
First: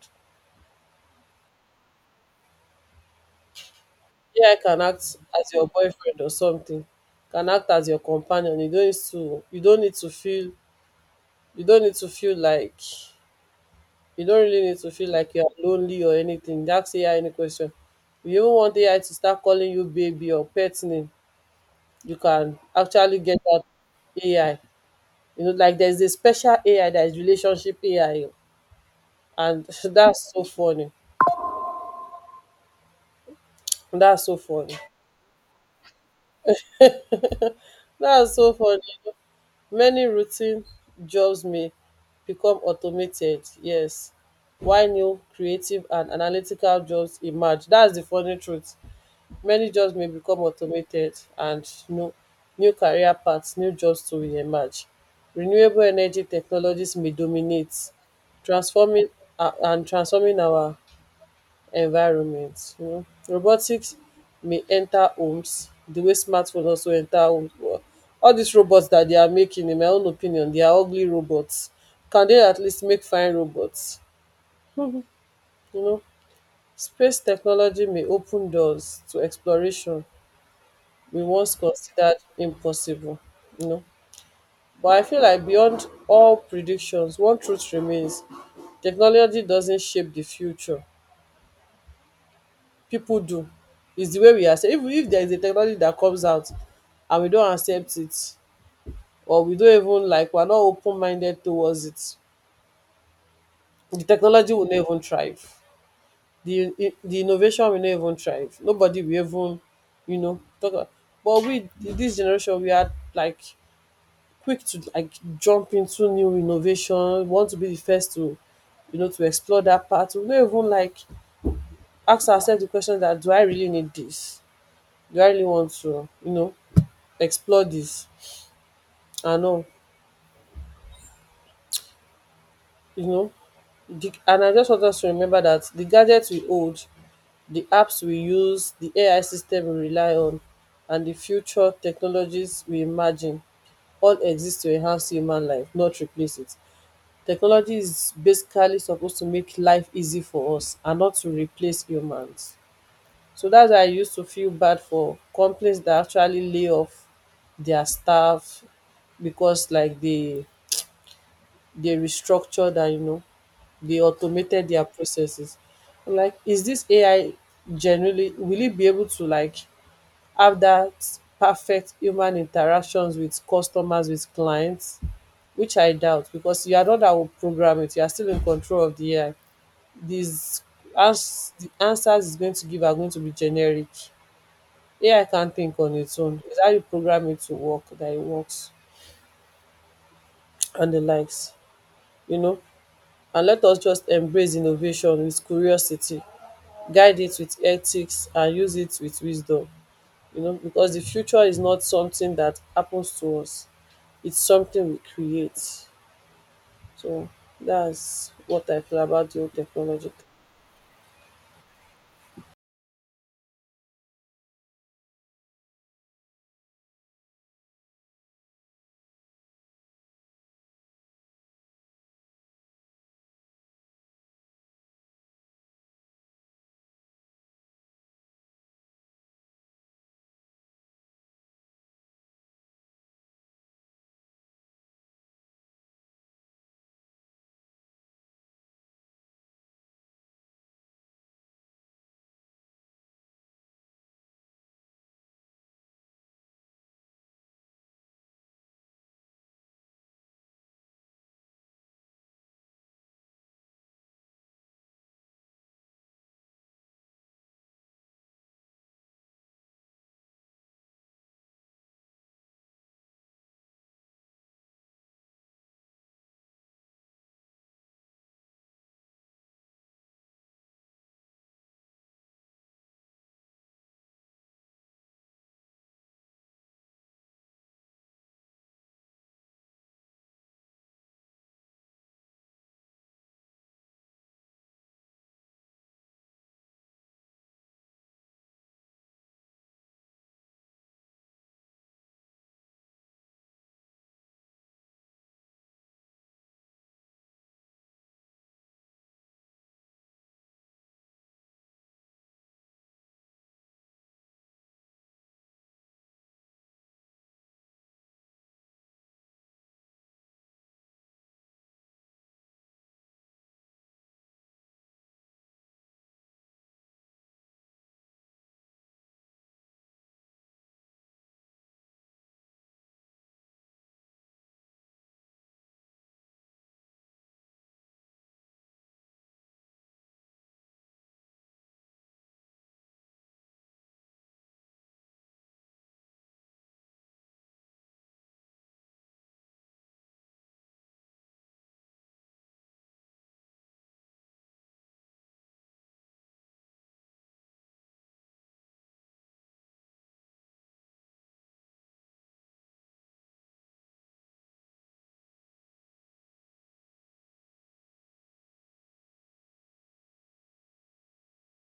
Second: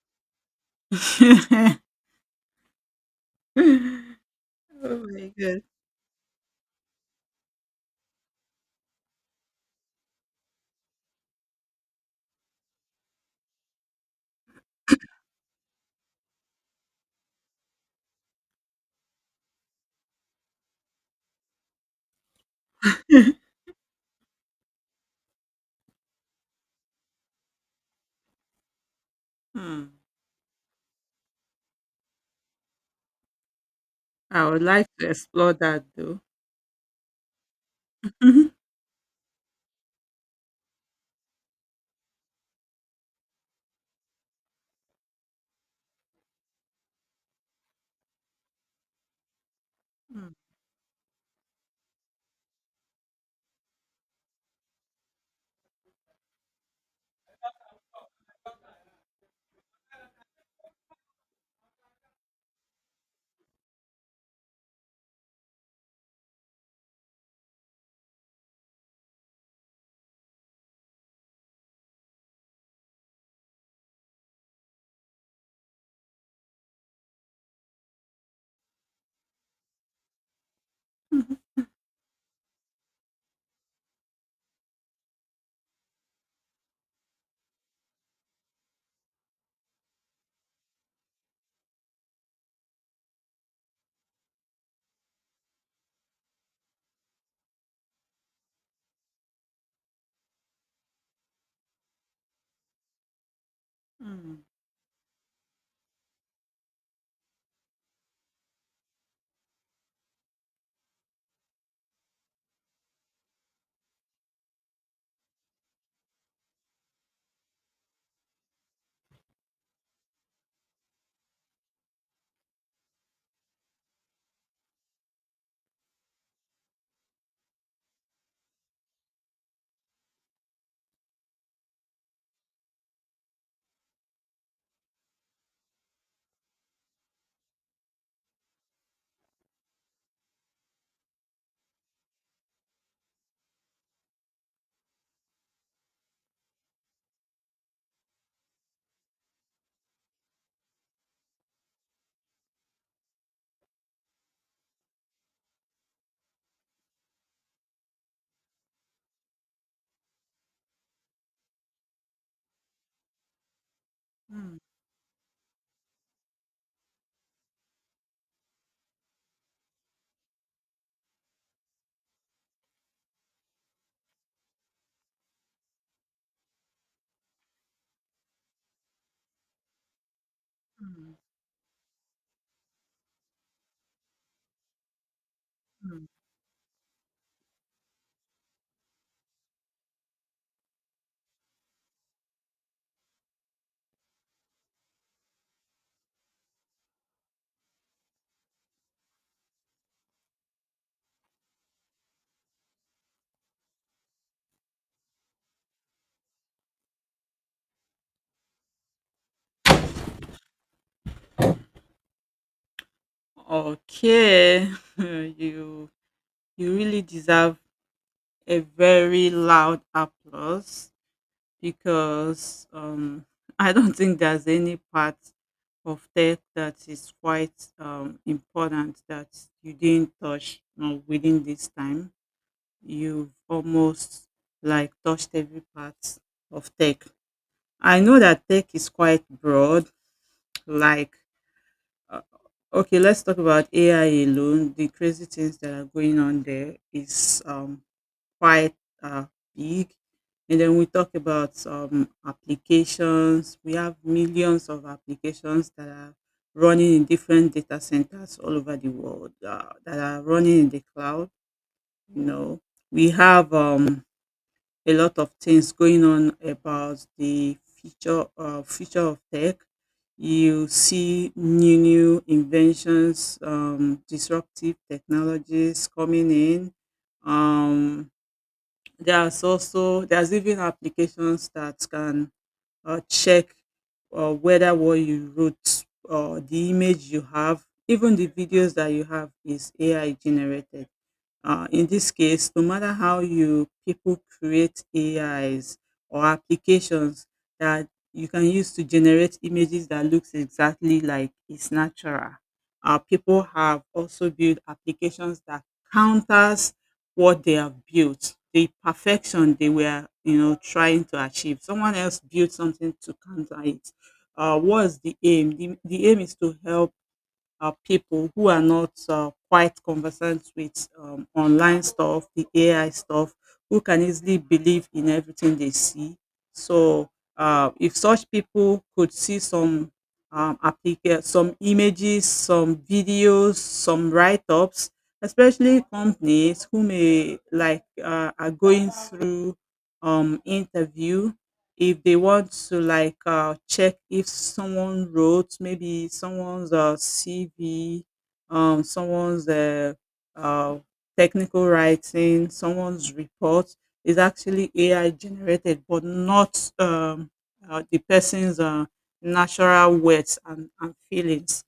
Oh AI can act my as god. your boyfriend or something, can act as your companion. You don't need to you don't need to feel you don't need to feel like you don't really need to feel like you're lonely or anything. Ask AI any question. If you even want AI to start calling you baby or pet name, you can actually get that AI. Like there's a special AI that is relationship AI, and Hmm. that's so funny. That's so I would funny. like to explore that though. That's so funny. Many routine jobs may become automated, yes, while new creative and analytical jobs emerge. That is the funny truth. Many jobs may become automated, and new career paths, new jobs too, will emerge. Renewable energy technologies may dominate, transforming transforming our environment. Robotics may enter homes the way smartphone also enter homes. But all these robots that they are making, in my own opinion, they are ugly robots. Can they at least make fine robots? You know, Space technology may open doors to exploration we once considered impossible. You know, but I feel like beyond all predictions, one truth remains: technology doesn't shape the future; people do. It's the way we accept. If there is a technology that comes out and we don't accept it, or we don't even like we're not open minded towards it, the Mm, mm, technology will not even thrive. The the innovation will not even thrive, nobody will even, you know, talk about. But we this generation, we are like quick to like jump into new innovation, want to be the first to, you know, to explore that part. We no even like ask ourselves the question that do I really need this? Do I really want to, you know, explore this? And all, you know, the and I just want us to remember that the gadgets we hold, the apps we use, the AI system we rely on, and the future technologies we imagine all exist to enhance human life, not replace it. Technology is basically supposed to make life easy for us and not to replace humans. So that's why I used to feel bad for companies that actually lay off their staff, because like they restructured and, you know, they mm, automated their processes. I'm like, is this AI generally will it be able to like have that perfect human interactions with customers, with clients? Which I doubt, because you are not that will program it, you are still in control of the AI. These mm, the answers it's going to give are going to be generic. AI can't think on mm. its own, it's how you program it to work that it works, and the likes, you know. And let us just embrace innovation with curiosity, guide it with ethics and use it with wisdom, you know, because the future is not something that happens to us, it's something we create. So that's what I feel about the whole technology. Okay. You you really deserve a very loud applause because I don't think there's any part of tech that is quite important that you didn't touch, within this time. You've almost like touched every part of tech. I know that tech is quite broad, like, Uh, okay, let's talk about AI alone. The crazy things that are going on there is quite uh, big. And then we talk about applications. We have millions of applications that are running in different data centers all over the world, that are running in the cloud. You know, we have a lot of things going on about the future of tech. You see new inventions, disruptive technologies coming in. Um, there's even applications that can check whether what you wrote or the image you have, even the videos that you have is AI generated. In this case, no matter how you people create AIs or applications that you can use to generate images that looks exactly like it's natural. People have also built applications that counters what they have built, the perfection they were, trying to achieve. Someone else built something to counter it. What's the aim? The aim is to help people who are not quite conversant with online stuff, the AI stuff, who can easily believe in everything they see. So, if such people could see some some images, some videos, some write-ups, especially companies who may like are going through interview if they want to like check if someone wrote maybe someone's CV, someone's uh, technical writing, someone's report is actually AI generated, but not the person's natural words and feelings.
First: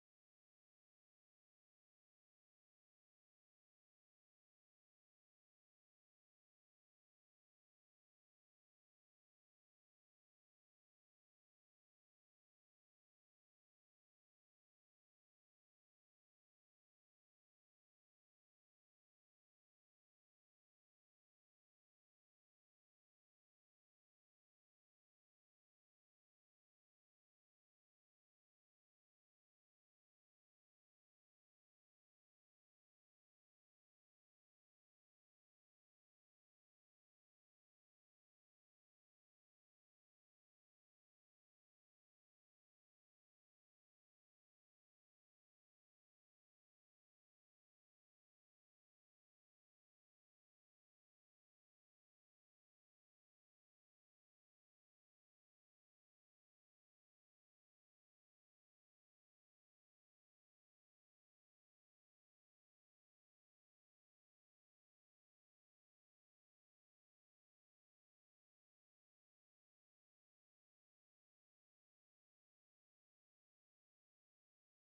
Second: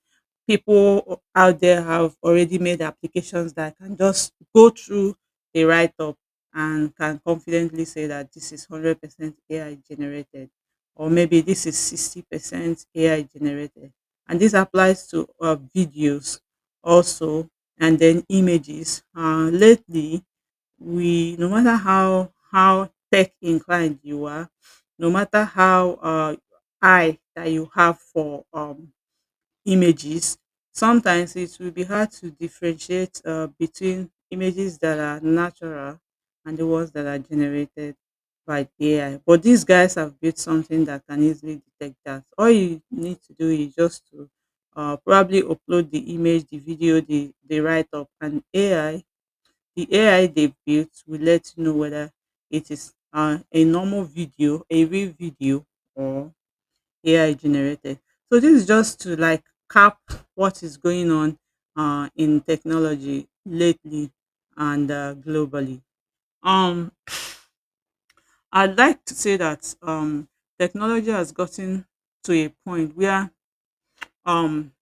People out there have already made applications that can just go through the write up and can confidently say that this is 100% AI generated, or maybe this is 60% AI generated. And this applies to videos also, and then images. Lately, we no matter how tech inclined you are, no matter how eye that you have for images, sometimes it will be hard to differentiate between images that are natural and the ones that are generated by the AI. But these guys have built something that can easily detect that. All you need to do is just to probably upload the image, the video, the write up, and AI, the AI they built will let you know whether it is a normal video, a real video, or AI generated. So this is just to like cap what is going on in technology lately and globally. Um, I'd like to say that technology has gotten to a point where, um,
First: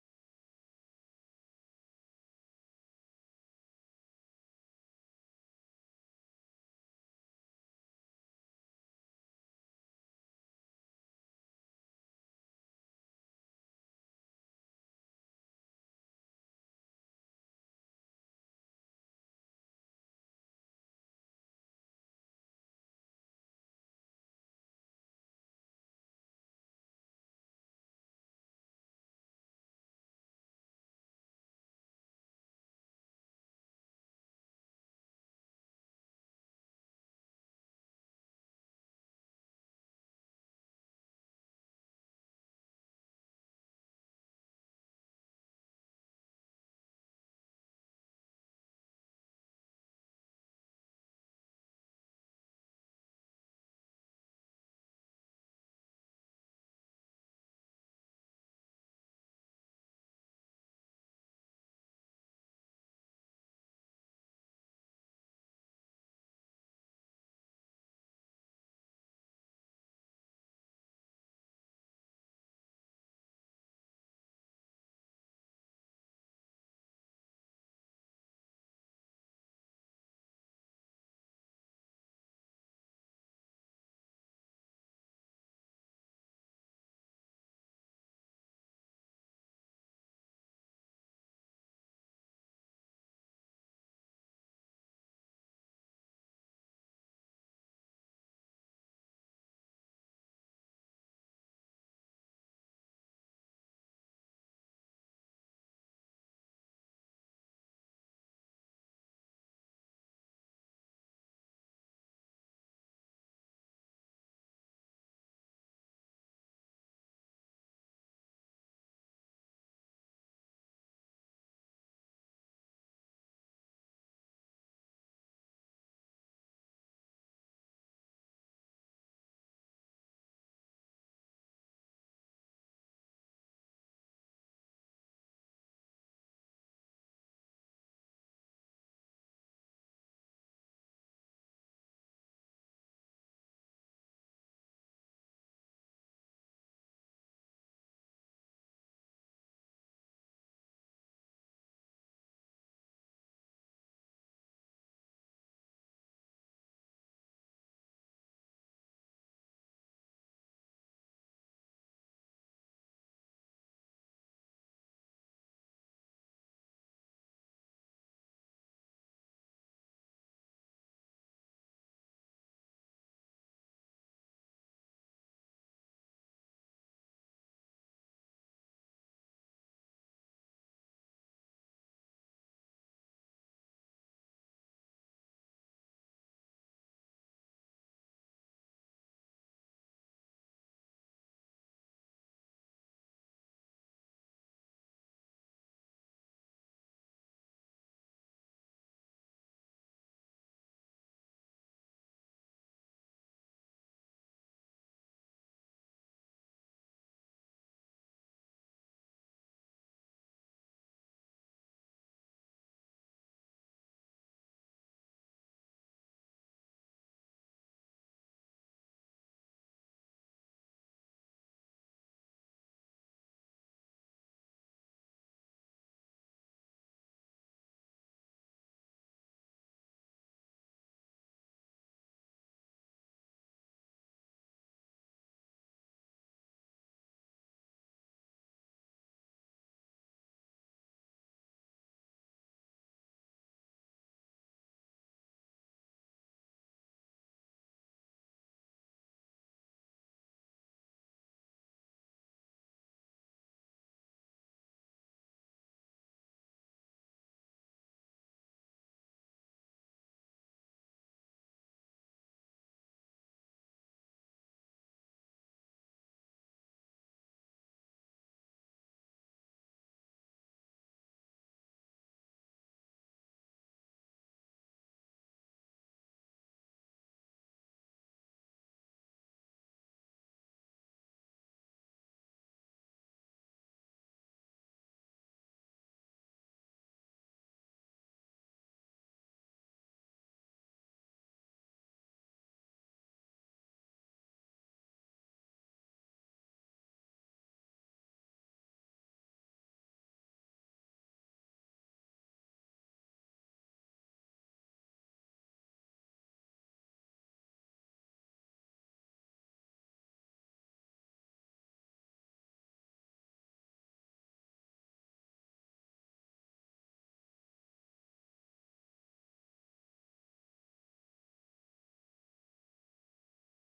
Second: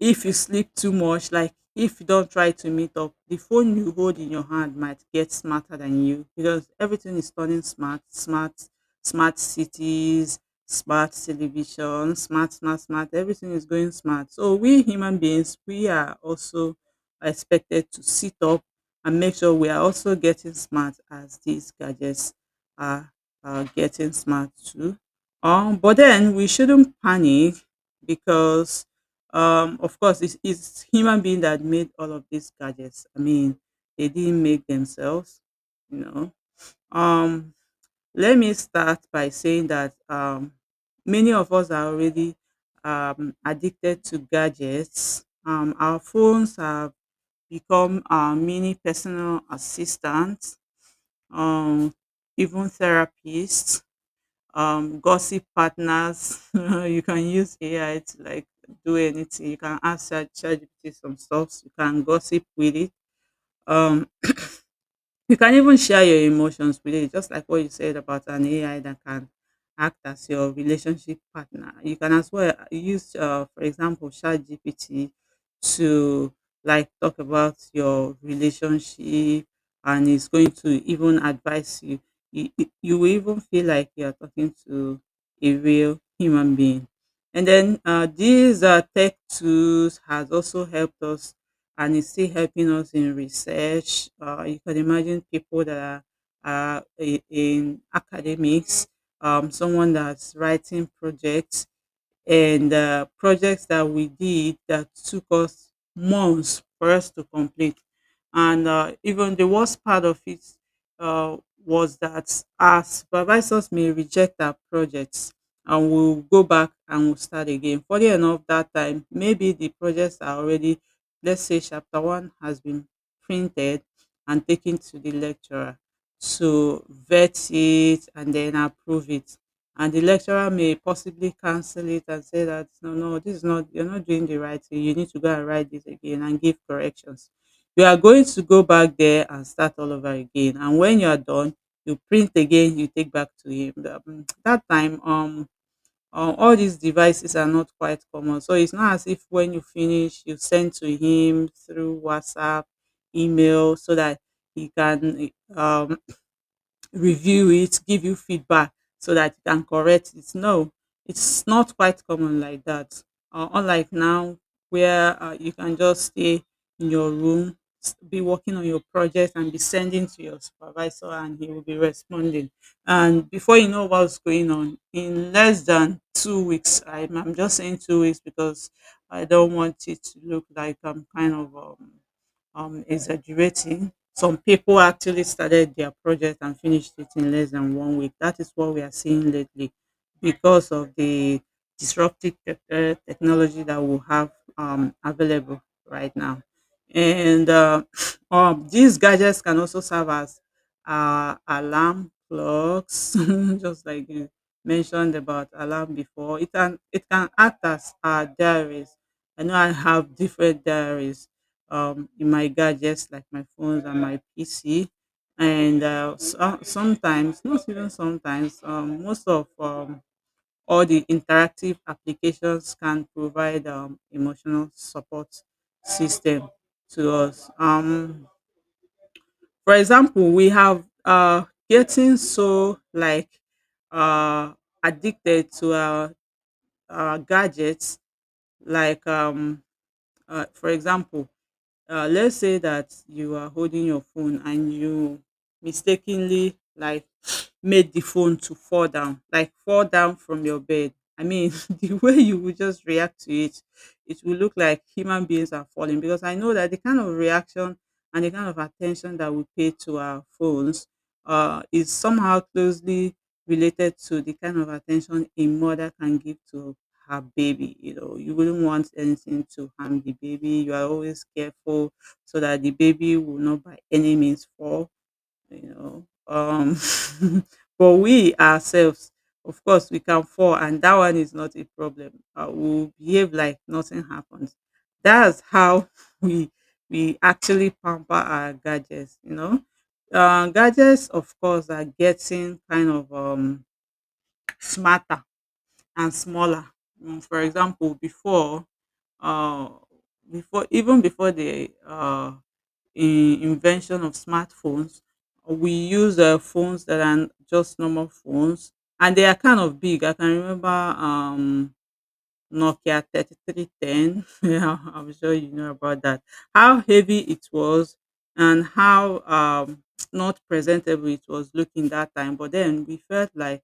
if you sleep too much, like if you don't try to meet up, the phone you hold in your hand might get smarter than you, because everything is turning smart, smart, smart cities, smart television, smart, smart, smart, everything is going smart. So we human beings, we are also expected to sit up and make sure we are also getting smart as these gadgets are, are getting smart too. But then we shouldn't panic because, of course, it's human being that made all of these gadgets. I mean, they didn't make themselves. you know um Let me start by saying that many of us are already addicted to gadgets. Our phones have become our mini personal assistants, um even therapists, gossip partners. You can use AI to like do anything. You can ask ChatGPT some stuff. You can gossip with it. Um, you can even share your emotions with it, just like what you said about an AI that can act as your relationship partner. You can as well use, for example, ChatGPT to like talk about your relationship, and it's going to even advise you. You will even feel like you are talking to a real human being. And then these tech tools has also helped us, and it's still helping us in research. You can imagine people that are in academics, someone that's writing projects, and projects that we did that took us months for us to complete. And even the worst part of it uh, was that our supervisors may reject our projects, and we'll go back and we'll start again. Funny enough, that time, maybe the projects are already, let's say, chapter one has been printed and taken to the lecturer to vet it and then approve it, and the lecturer may possibly cancel it and say that no no, this is not you're not doing the right thing, you need to go and write this again and give corrections. You are going to go back there and start all over again, and when you are done you print again, you take back to him. That time, all these devices are not quite common, so it's not as if when you finish you send to him through WhatsApp email so that he can review it, give you feedback so that you can correct it. No, it's not quite common like that. Unlike now, where you can just stay in your room, be working on your project, and be sending to your supervisor, and he will be responding. And before you know what's going on, in less than 2 weeks, I'm just saying 2 weeks because I don't want it to look like I'm kind of exaggerating. Some people actually started their project and finished it in less than one week. That is what we are seeing lately because of the disruptive technology that we have available right now. And these gadgets can also serve as alarm clocks, just like you mentioned about alarm before. It can act as diaries. I know I have different diaries in my gadgets like my phones and my PC. And so, sometimes, not even sometimes, most of all the interactive applications can provide emotional support system to us. For example, we have getting so like uh, addicted to our gadgets, like, for example, let's say that you are holding your phone and you mistakenly like made the phone to fall down from your bed. I mean, the way you would just react to it, it will look like human beings are falling, because I know that the kind of reaction and the kind of attention that we pay to our phones is somehow closely related to the kind of attention a mother can give to her baby. You know, you wouldn't want anything to harm the baby. You are always careful so that the baby will not by any means fall. You know, um, but we ourselves, of course, we can fall, and that one is not a problem. We'll behave like nothing happened. That's how we we actually pamper our gadgets. You know, gadgets, of course, are getting kind of smarter and smaller. For example, before, uh, before even before the invention of smartphones, we use phones that are just normal phones, and they are kind of big. I can remember um, Nokia 3310. Yeah, I'm sure you know about that. How heavy it was and how not presentable it was looking that time. But then we felt like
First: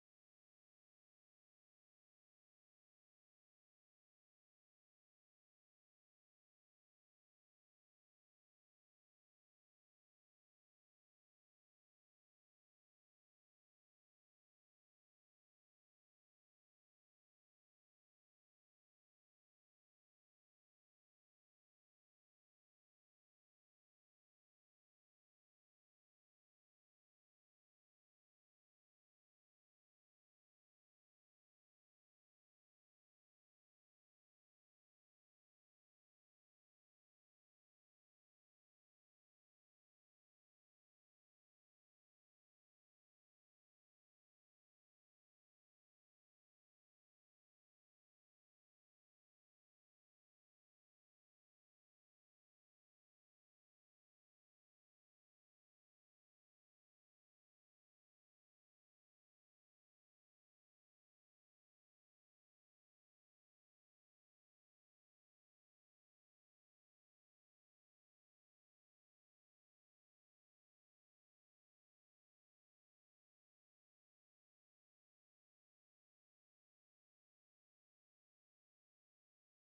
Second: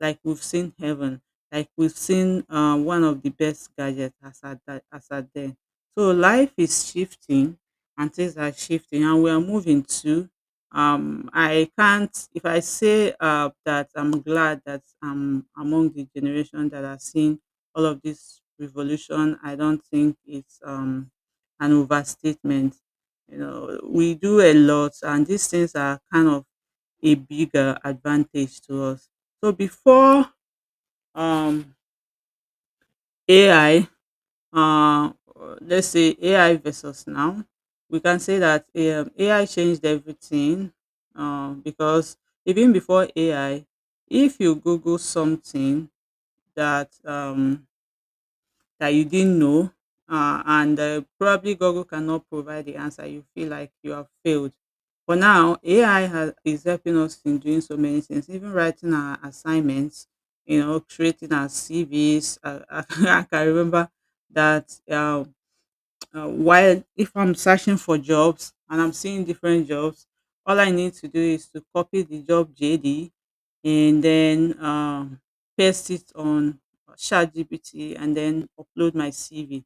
like we've seen heaven, like we've seen one of the best gadgets as at that, as at then. So life is shifting and things are shifting and we are moving to I can't, if I say that I'm glad that I'm among the generation that are seeing all of this revolution. I don't think it's an overstatement. You know, we do a lot, and these things are kind of a bigger advantage to us. So before um, AI, uh, let's say AI versus now. We can say that AI changed everything, because even before AI, if you Google something that um, that you didn't know, and probably Google cannot provide the answer, you feel like you have failed. But now AI is helping us in doing so many things, even writing our assignments, you know, creating our CVs. I can remember that while if I'm searching for jobs and I'm seeing different jobs, all I need to do is to copy the job JD and then paste it on ChatGPT and then upload my CV.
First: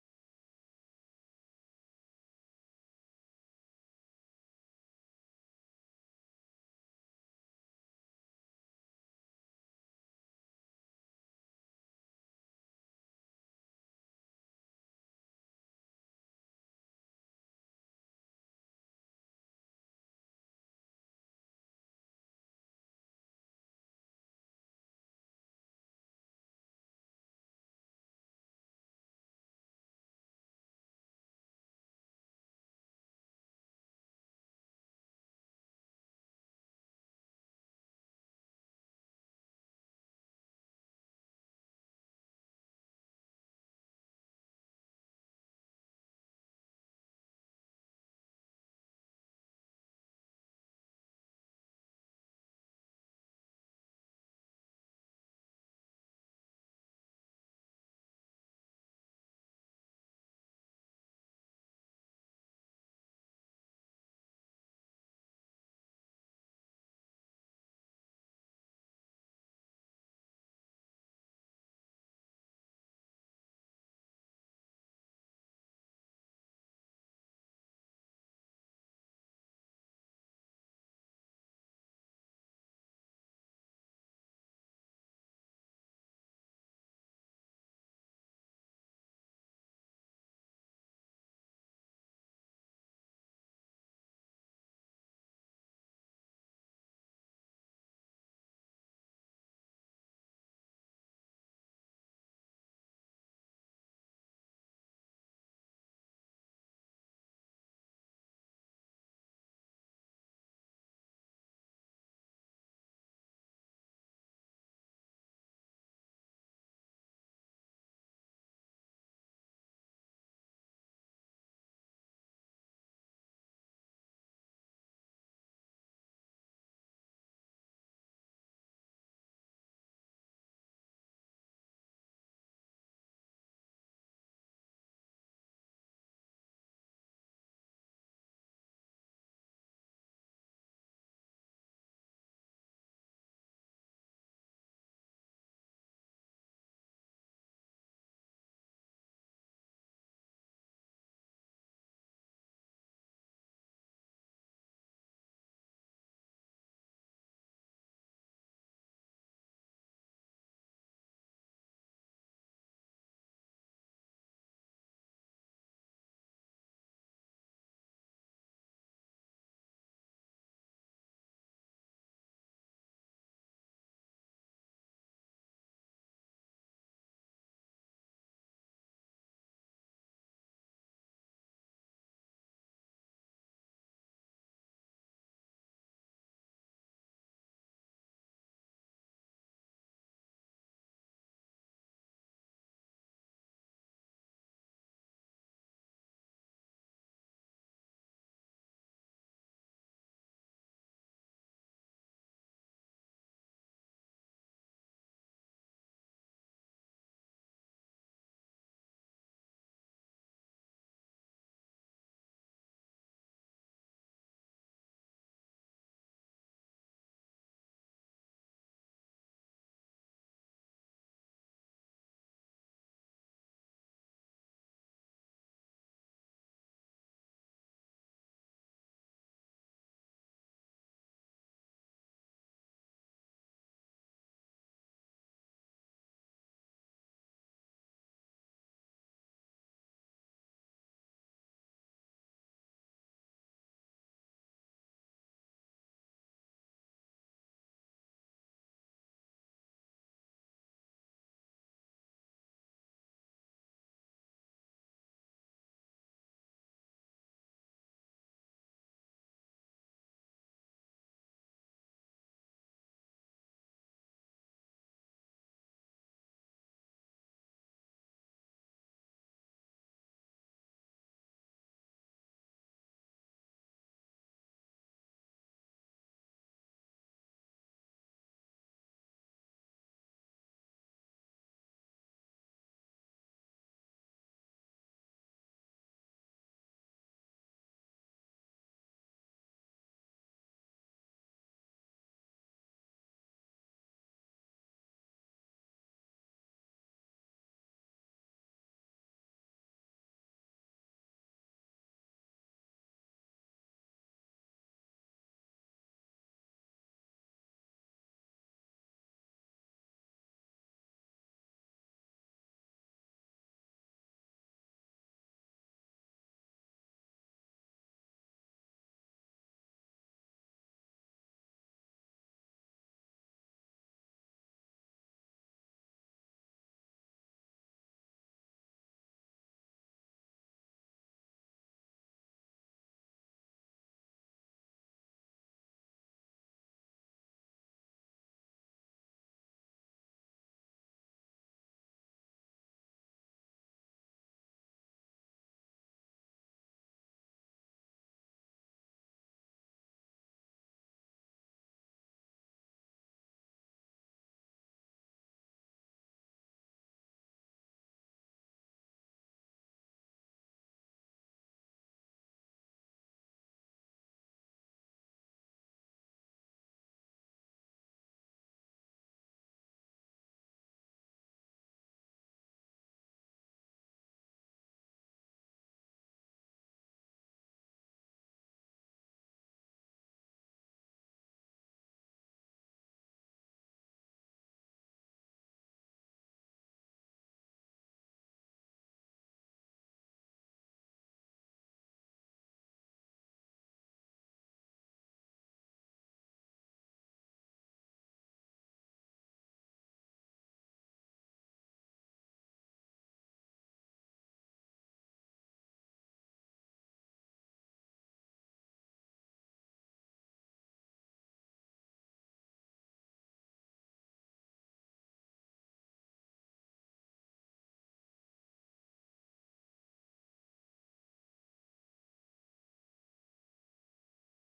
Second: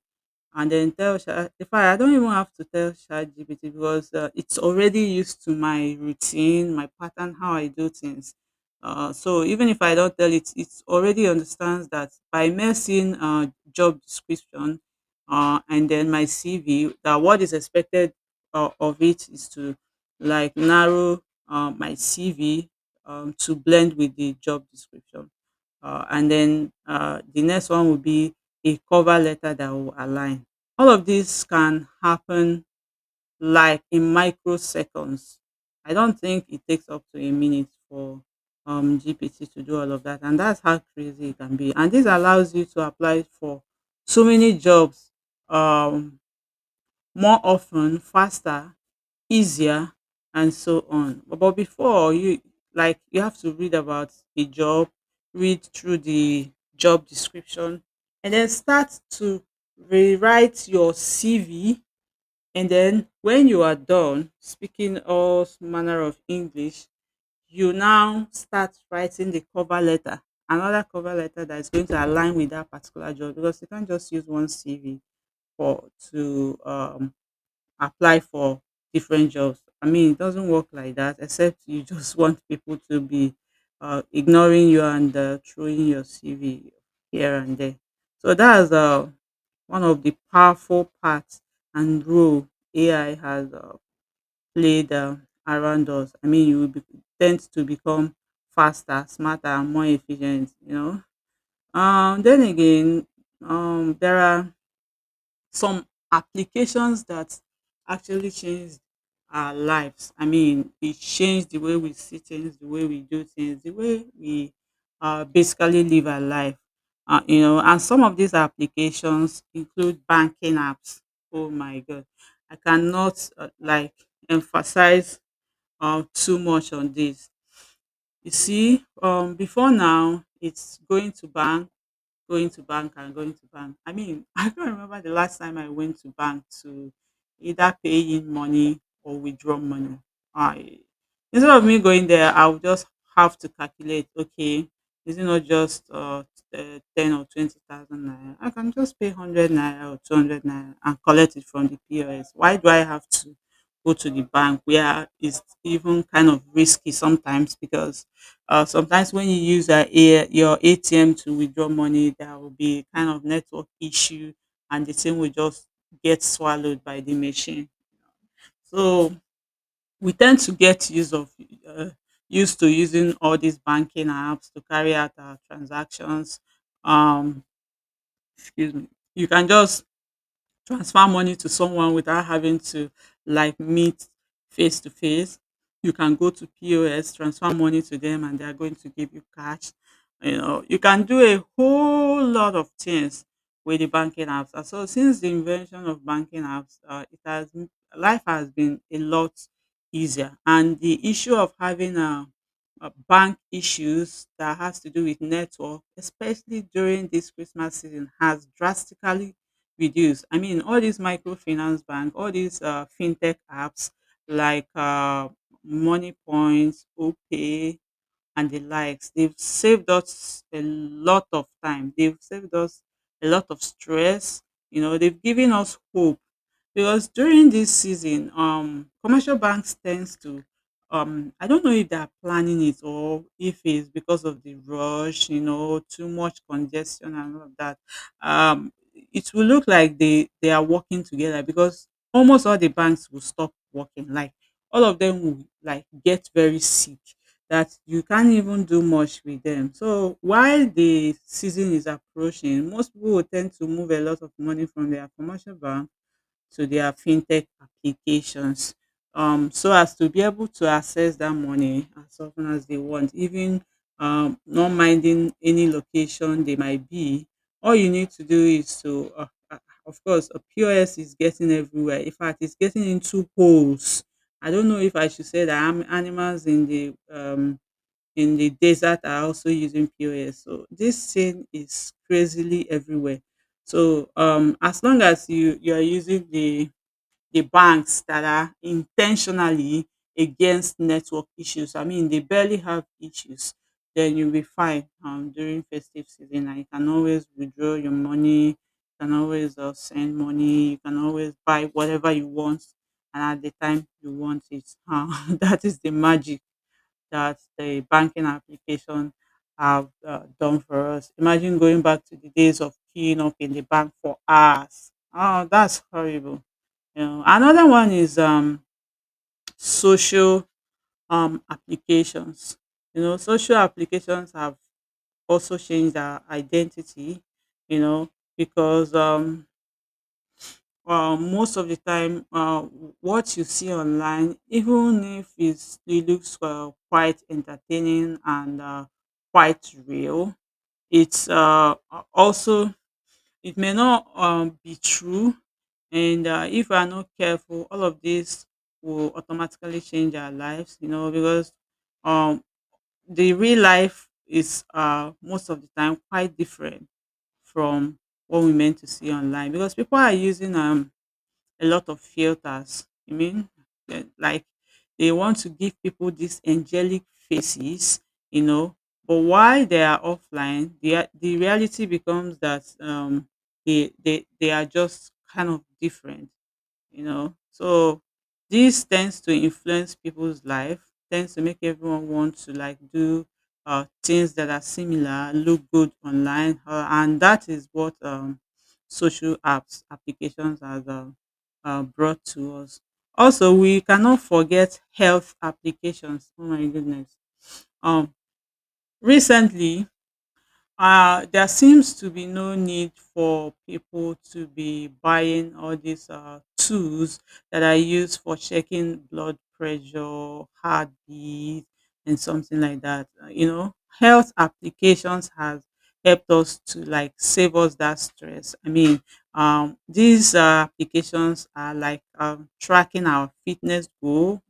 And then tell Sha, in fact I don't even have to tell ChatGPT because it's already used to my routine, my pattern, how I do things. So even if I don't tell it, it already understands that by mere seeing job description and then my CV, that what is expected of it is to like narrow my CV, to blend with the job description. And then the next one will be a cover letter that will align. All of this can happen like in microseconds. I don't think it takes up to a minute for GPT to do all of that. And that's how crazy it can be. And this allows you to apply for so many jobs, um, more often, faster, easier and so on. But before, you like you have to read about a job, read through the job description, and then start to rewrite your CV. And then when you are done speaking all manner of English, you now start writing the cover letter, another cover letter that is going to align with that particular job, because you can't just use one CV for, to apply for different jobs. I mean, it doesn't work like that, except you just want people to be ignoring you and throwing your CV here and there. So that's one of the powerful parts and role AI has played around us. I mean, you will be, tend to become faster, smarter, and more efficient. You know. Then again, there are some applications that actually changed our lives. I mean, it changed the way we see things, the way we do things, the way we basically live our life. You know, and some of these applications include banking apps. Oh my God, I cannot like emphasize too much on this. You see, before now, it's going to bank. Going to bank and going to bank. I mean, I can't remember the last time I went to bank to either pay in money or withdraw money. I, instead of me going there, I would just have to calculate. Okay, is it not just 10 or 20,000 naira? I can just pay 100 naira or 200 naira and collect it from the POS. Why do I have to go to the bank, where it's even kind of risky sometimes? Because sometimes when you use your ATM to withdraw money, there will be kind of network issue, and the thing will just get swallowed by the machine. So we tend to get use of uh, used to using all these banking apps to carry out our transactions. Um, excuse me. You can just transfer money to someone without having to like meet face to face. You can go to POS, transfer money to them, and they are going to give you cash. You know, you can do a whole lot of things with the banking apps. And so, since the invention of banking apps, it has life has been a lot easier. And the issue of having a bank issues that has to do with network, especially during this Christmas season, has drastically reduce. I mean, all these microfinance bank, all these fintech apps like Money Points, OPay, and the likes. They've saved us a lot of time. They've saved us a lot of stress. You know, they've given us hope because during this season, commercial banks tends to, I don't know if they are planning it or if it's because of the rush, you know, too much congestion and all of that. Um, it will look like they are working together because almost all the banks will stop working. Like all of them will like get very sick that you can't even do much with them. So while the season is approaching, most people will tend to move a lot of money from their commercial bank to their fintech applications, so as to be able to access that money as often as they want, even not minding any location they might be. All you need to do is to, of course, a POS is getting everywhere. In fact, it's getting into holes. I don't know if I should say that I'm animals in the desert are also using POS. So this scene is crazily everywhere. So as long as you are using the banks that are intentionally against network issues, I mean they barely have issues, then you'll be fine during festive season. And you can always withdraw your money. You can always send money. You can always buy whatever you want, and at the time you want it. That is the magic that the banking application have done for us. Imagine going back to the days of queuing up in the bank for hours. Oh, that's horrible. You know, another one is social applications. You know, social applications have also changed our identity. You know, because most of the time what you see online, even if it looks quite entertaining and quite real, it's also it may not be true. And If we are not careful, all of this will automatically change our lives, you know. Because um, the real life is, most of the time, quite different from what we meant to see online, because people are using a lot of filters. I mean, like they want to give people these angelic faces, you know. But while they are offline, the the reality becomes that, they are just kind of different, you know. So this tends to influence people's life, tends to make everyone want to like do things that are similar, look good online, and that is what social apps applications has brought to us. Also, we cannot forget health applications. Oh my goodness! Um, recently there seems to be no need for people to be buying all these tools that are used for checking blood pressure, heartbeat, and something like that. You know, health applications has helped us to like save us that stress. I mean, these applications are like tracking our fitness goal,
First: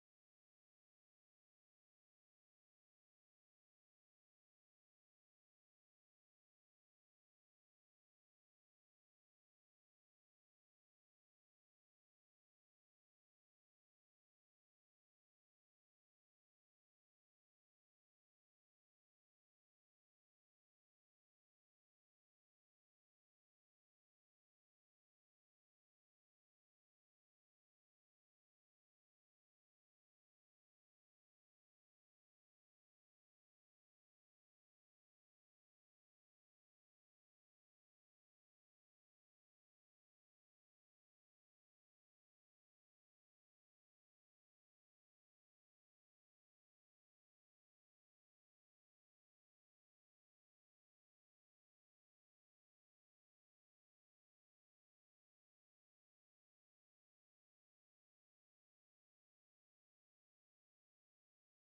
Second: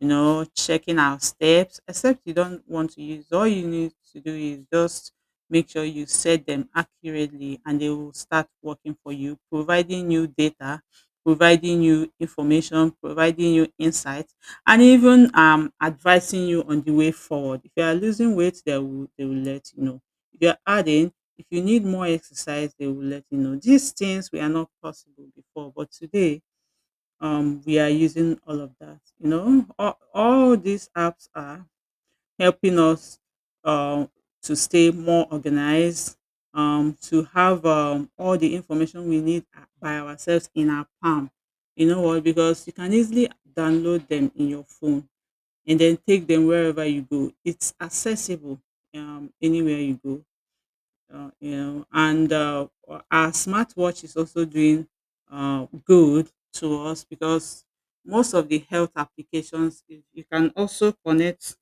you know, checking our steps, except you don't want to use. All you need to do is just make sure you set them accurately and they will start working for you, providing you data, providing you information, providing you insight, and even advising you on the way forward. If you are losing weight, they will let you know. If you are adding, if you need more exercise, they will let you know. These things were not possible before, but today we are using all of that. You know, all these apps are helping us um, to stay more organized, to have all the information we need by ourselves in our palm. You know what? Because you can easily download them in your phone and then take them wherever you go. It's accessible anywhere you go. You know, and our smartwatch is also doing good to us because most of the health applications you can also connect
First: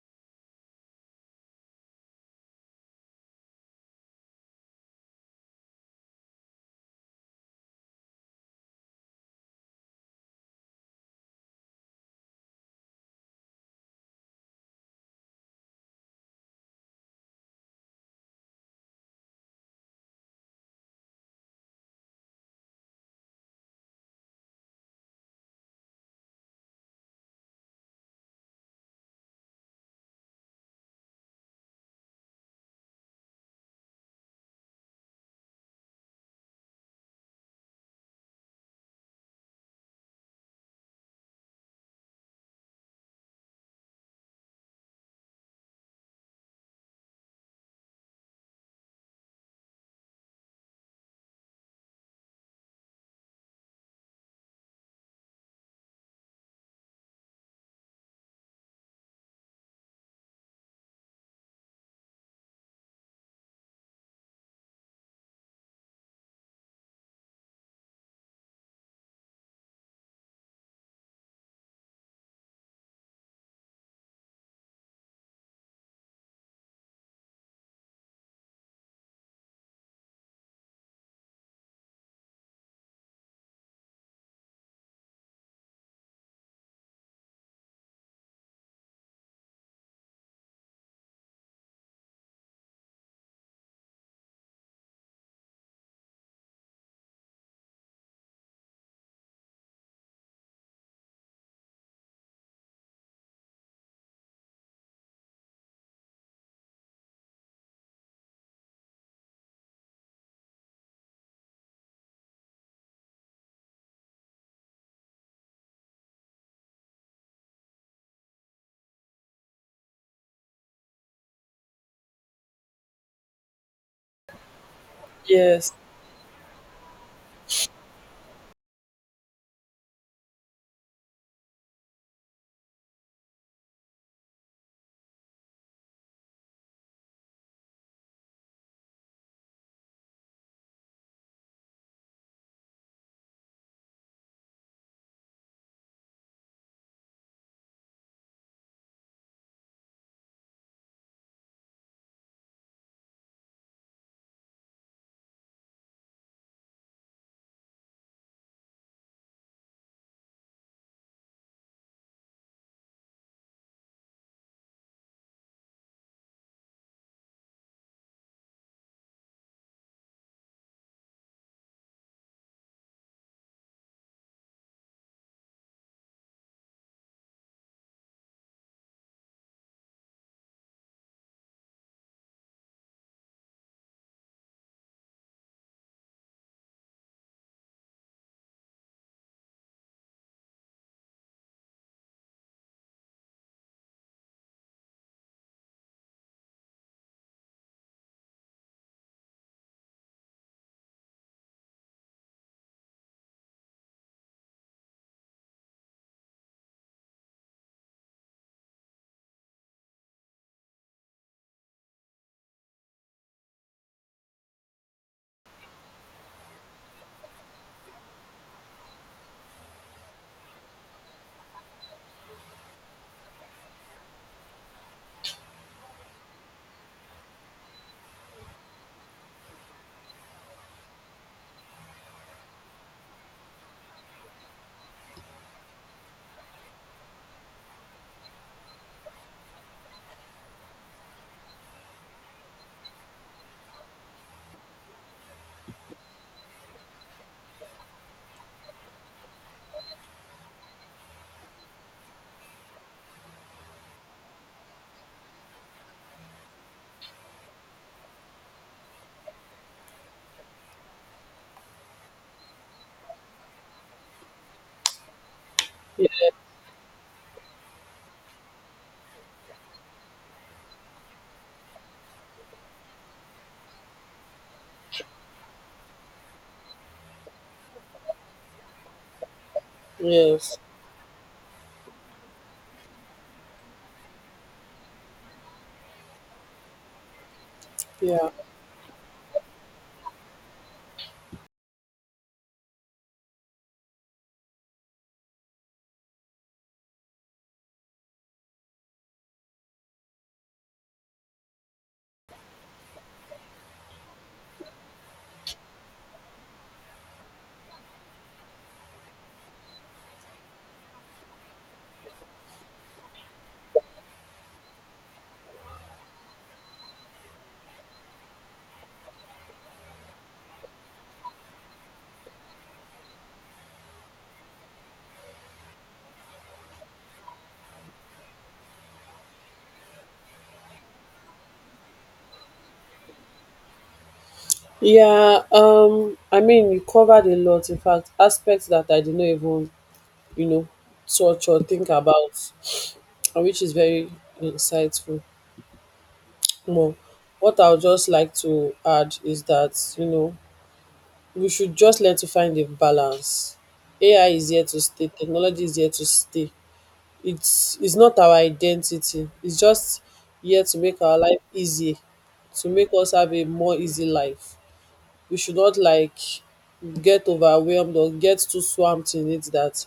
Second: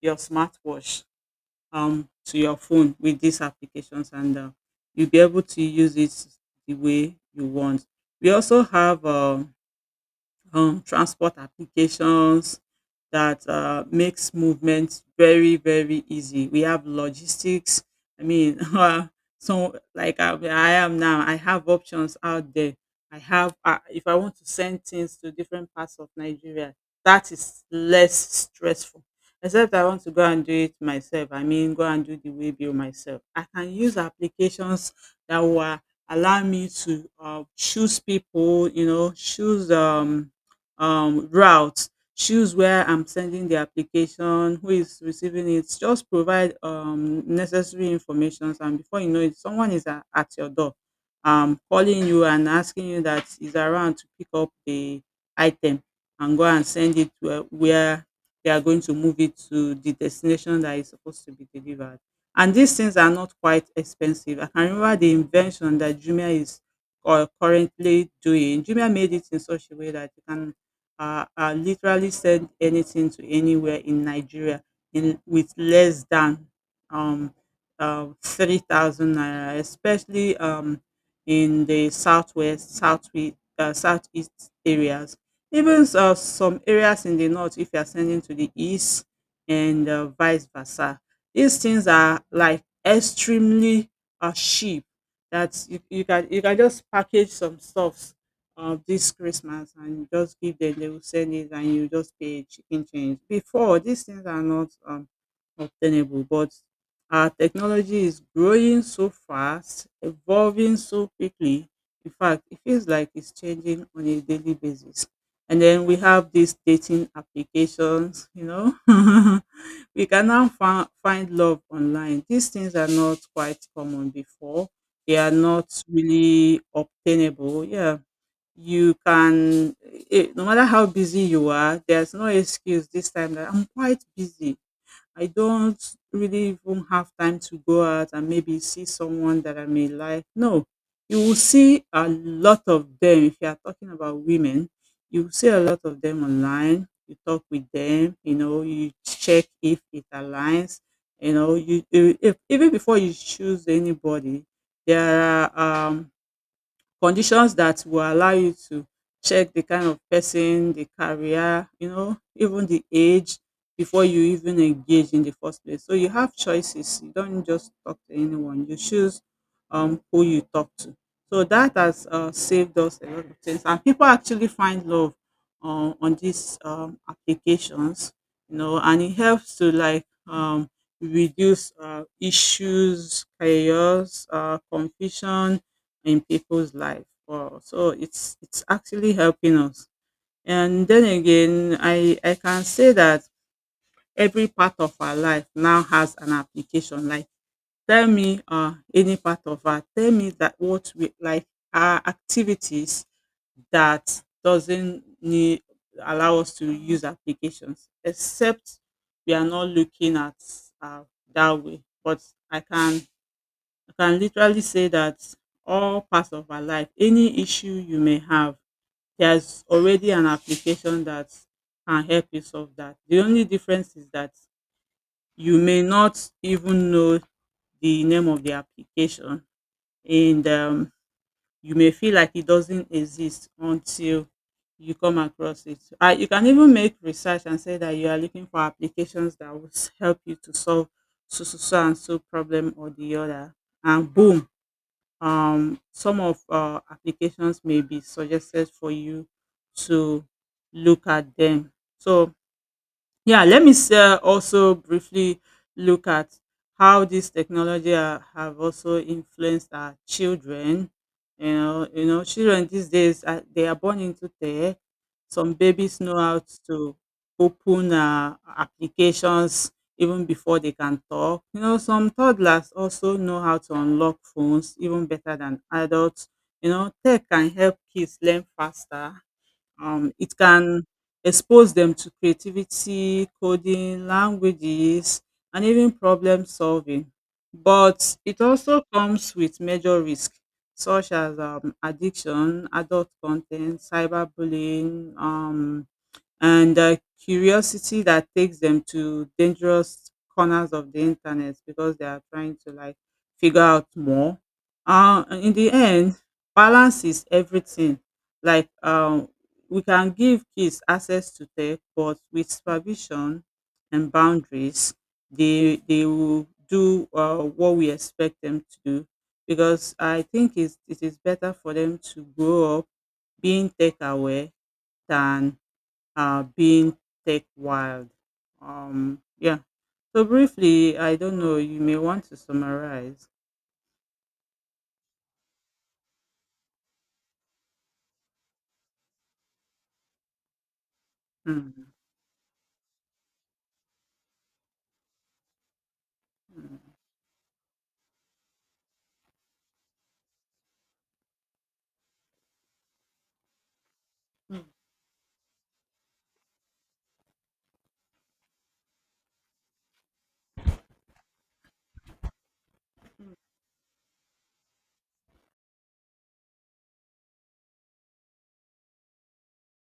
your smartwatch to your phone with these applications and you'll be able to use it the way you want. We also have transport applications that makes movement very very easy. We have logistics. I mean, so like I am now, I have options out there. I have if I want to send things to different parts of Nigeria, that is less stressful. Except I want to go and do it myself. I mean, go and do the way bill myself. I can use applications that will allow me to choose people. You know, choose route, choose where I'm sending the application, who is receiving it, just provide necessary information, and before you know it someone is at your door, calling you and asking you that is around to pick up the item and go and send it to, where they are going to move it to the destination that is supposed to be delivered. And these things are not quite expensive. I can remember the invention that Jumia is currently doing. Jumia made it in such a way that you can are literally send anything to anywhere in Nigeria in with less than um, 3,000 naira, especially in the southwest, southeast areas. Even some areas in the north, if you are sending to the east and vice versa, these things are like extremely cheap. That you can just package some stuff of this Christmas and you just give them, they will send it and you just pay a chicken change. Before, these things are not obtainable, but our technology is growing so fast, evolving so quickly. In fact, it feels like it's changing on a daily basis. And then we have these dating applications, you know. We can now find love online. These things are not quite common before. They are not Yes. really obtainable. Yeah, you can it, no matter how busy you are, there's no excuse this time that I'm quite busy, I don't really even have time to go out and maybe see someone that I may like. No, you will see a lot of them. If you are talking about women, you will see a lot of them online, you talk with them, you know, you check if it aligns, you know, if, even before you choose anybody, there are conditions that will allow you to check the kind of person, the career, you know, even the age, before you even engage in the first place. So you have choices. You don't just talk to anyone. You choose who you talk to. So that has saved us a lot of things. And people actually find love on these applications, you know, and it helps to like reduce issues, chaos, confusion, in people's life. Wow. So it's actually helping us. And then again, I can say that every part of our life now has an application. Like tell me any part of our, tell me that what we like, our activities, that doesn't need, allow us to use applications, except we are not looking at uh, that way. But I can, I can literally say that all parts of our life, any issue you may have, there's already an application that can help you solve that. The only difference is that you may not even know the name of the application and you may feel like it doesn't exist until you come across it. You can even make research and say that you are looking for applications that will help you to solve so, so, so and so problem or the other. And boom, some of applications may be suggested for you to look at them. So yeah, let me also briefly look at how this technology have also influenced our children. You know, children these days they are born into tech. Some babies ye- know how to open applications even before they can talk. You know, some toddlers also know how to unlock phones even better than adults. You know, tech can help kids learn faster, it yes. can expose them to creativity, coding, languages, and even problem solving. But Yeah. it also comes with major risks, such as addiction, adult content, cyberbullying, and curiosity that takes them to dangerous corners of the internet because they are trying to like figure out more. And in the end, balance is everything. Like we can give kids access to tech, but with supervision and boundaries, they will do what we expect them to do. Because I think it is better for them to grow up being tech aware than being tech wild. Yeah. So briefly, I don't know. You may want to summarize. Yeah, I mean, you covered a lot, in fact aspects that I did not even, you know, touch or Hmm. think about and which is very insightful Hmm. more. What I would just like to add is that, you know, we should just learn to find a balance. AI is Hmm. here to stay, technology is here to stay. It's not our identity. It's just here to make our life easy, to make us have a more easy life. We should not like get overwhelmed or get too swamped in it that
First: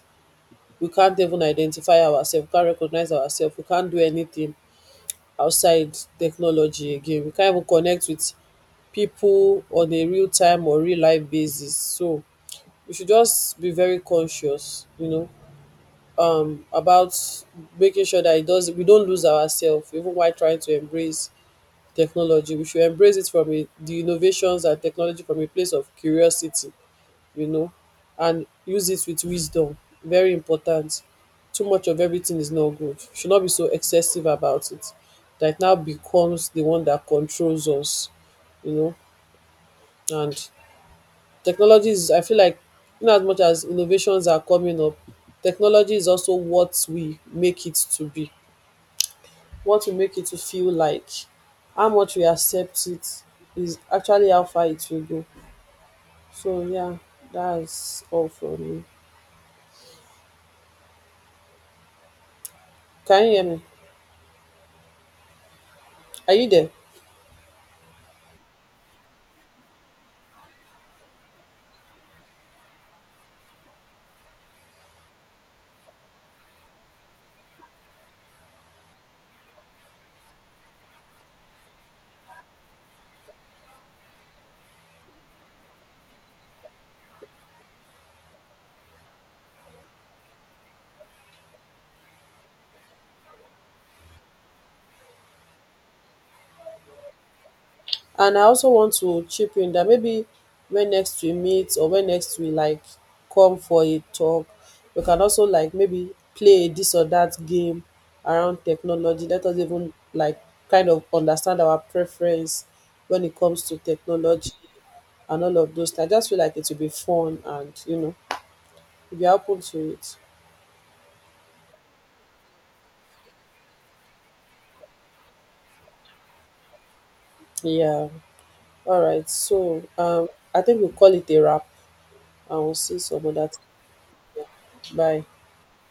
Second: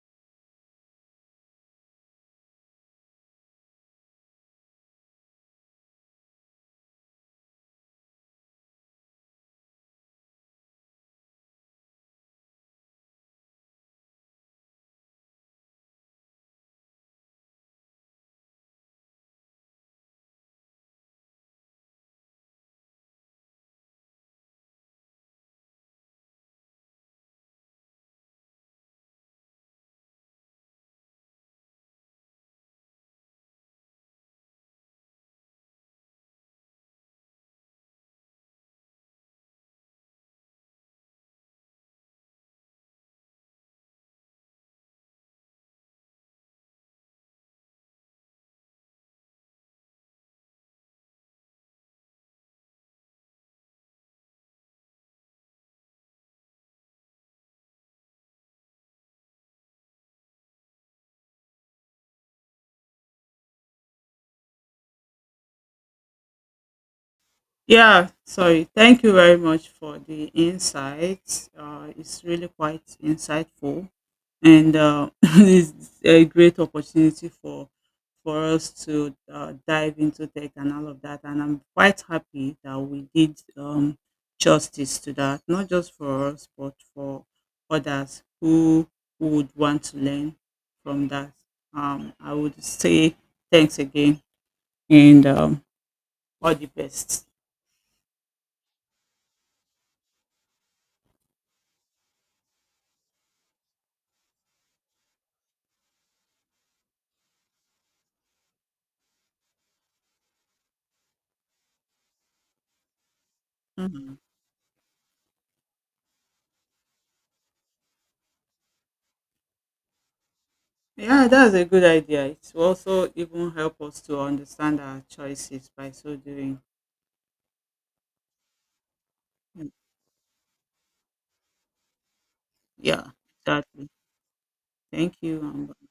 we can't even identify ourselves, can't recognize ourselves, we can't do anything outside technology again. We can't even connect with people on a real time or real life basis. So we should just be very conscious, you know, about making sure that it does we don't lose ourselves even while trying to embrace technology. We should embrace it from a, the innovations and technology from a place of curiosity, you know, and use it with wisdom. Very important. Too much of everything is not good. We should not be so excessive about it. That it now becomes the one that controls us, you know, and technology is, I feel like, in as much as innovations are coming up, technology is also what we make it to be, what we make it to feel like. How much we accept it is actually how far it will go. So, yeah, that's all from me. Can you hear me? Are you there? Yeah, sorry. Thank you very much for the insights. It's really quite insightful, and it's a great opportunity for us to dive into tech and all of that. And I'm quite happy that we did justice to that, not just for us, but for others who would want to learn from that. I would say thanks again, and all the best. And I also want to chip in that maybe when next we meet or when next we like come for a talk, we can also like maybe play a this or that game around technology. Let us even like kind of understand our preference when it comes to Mhm. technology and all of those things. I just feel like it will be fun and, you know, if you're open to it. Yeah, that's a good idea. It will also even help us to understand our choices by so doing. Yeah. All right. Mm. So I think we'll call it a wrap and we'll see Yeah, some other time. exactly. Thank Bye. you.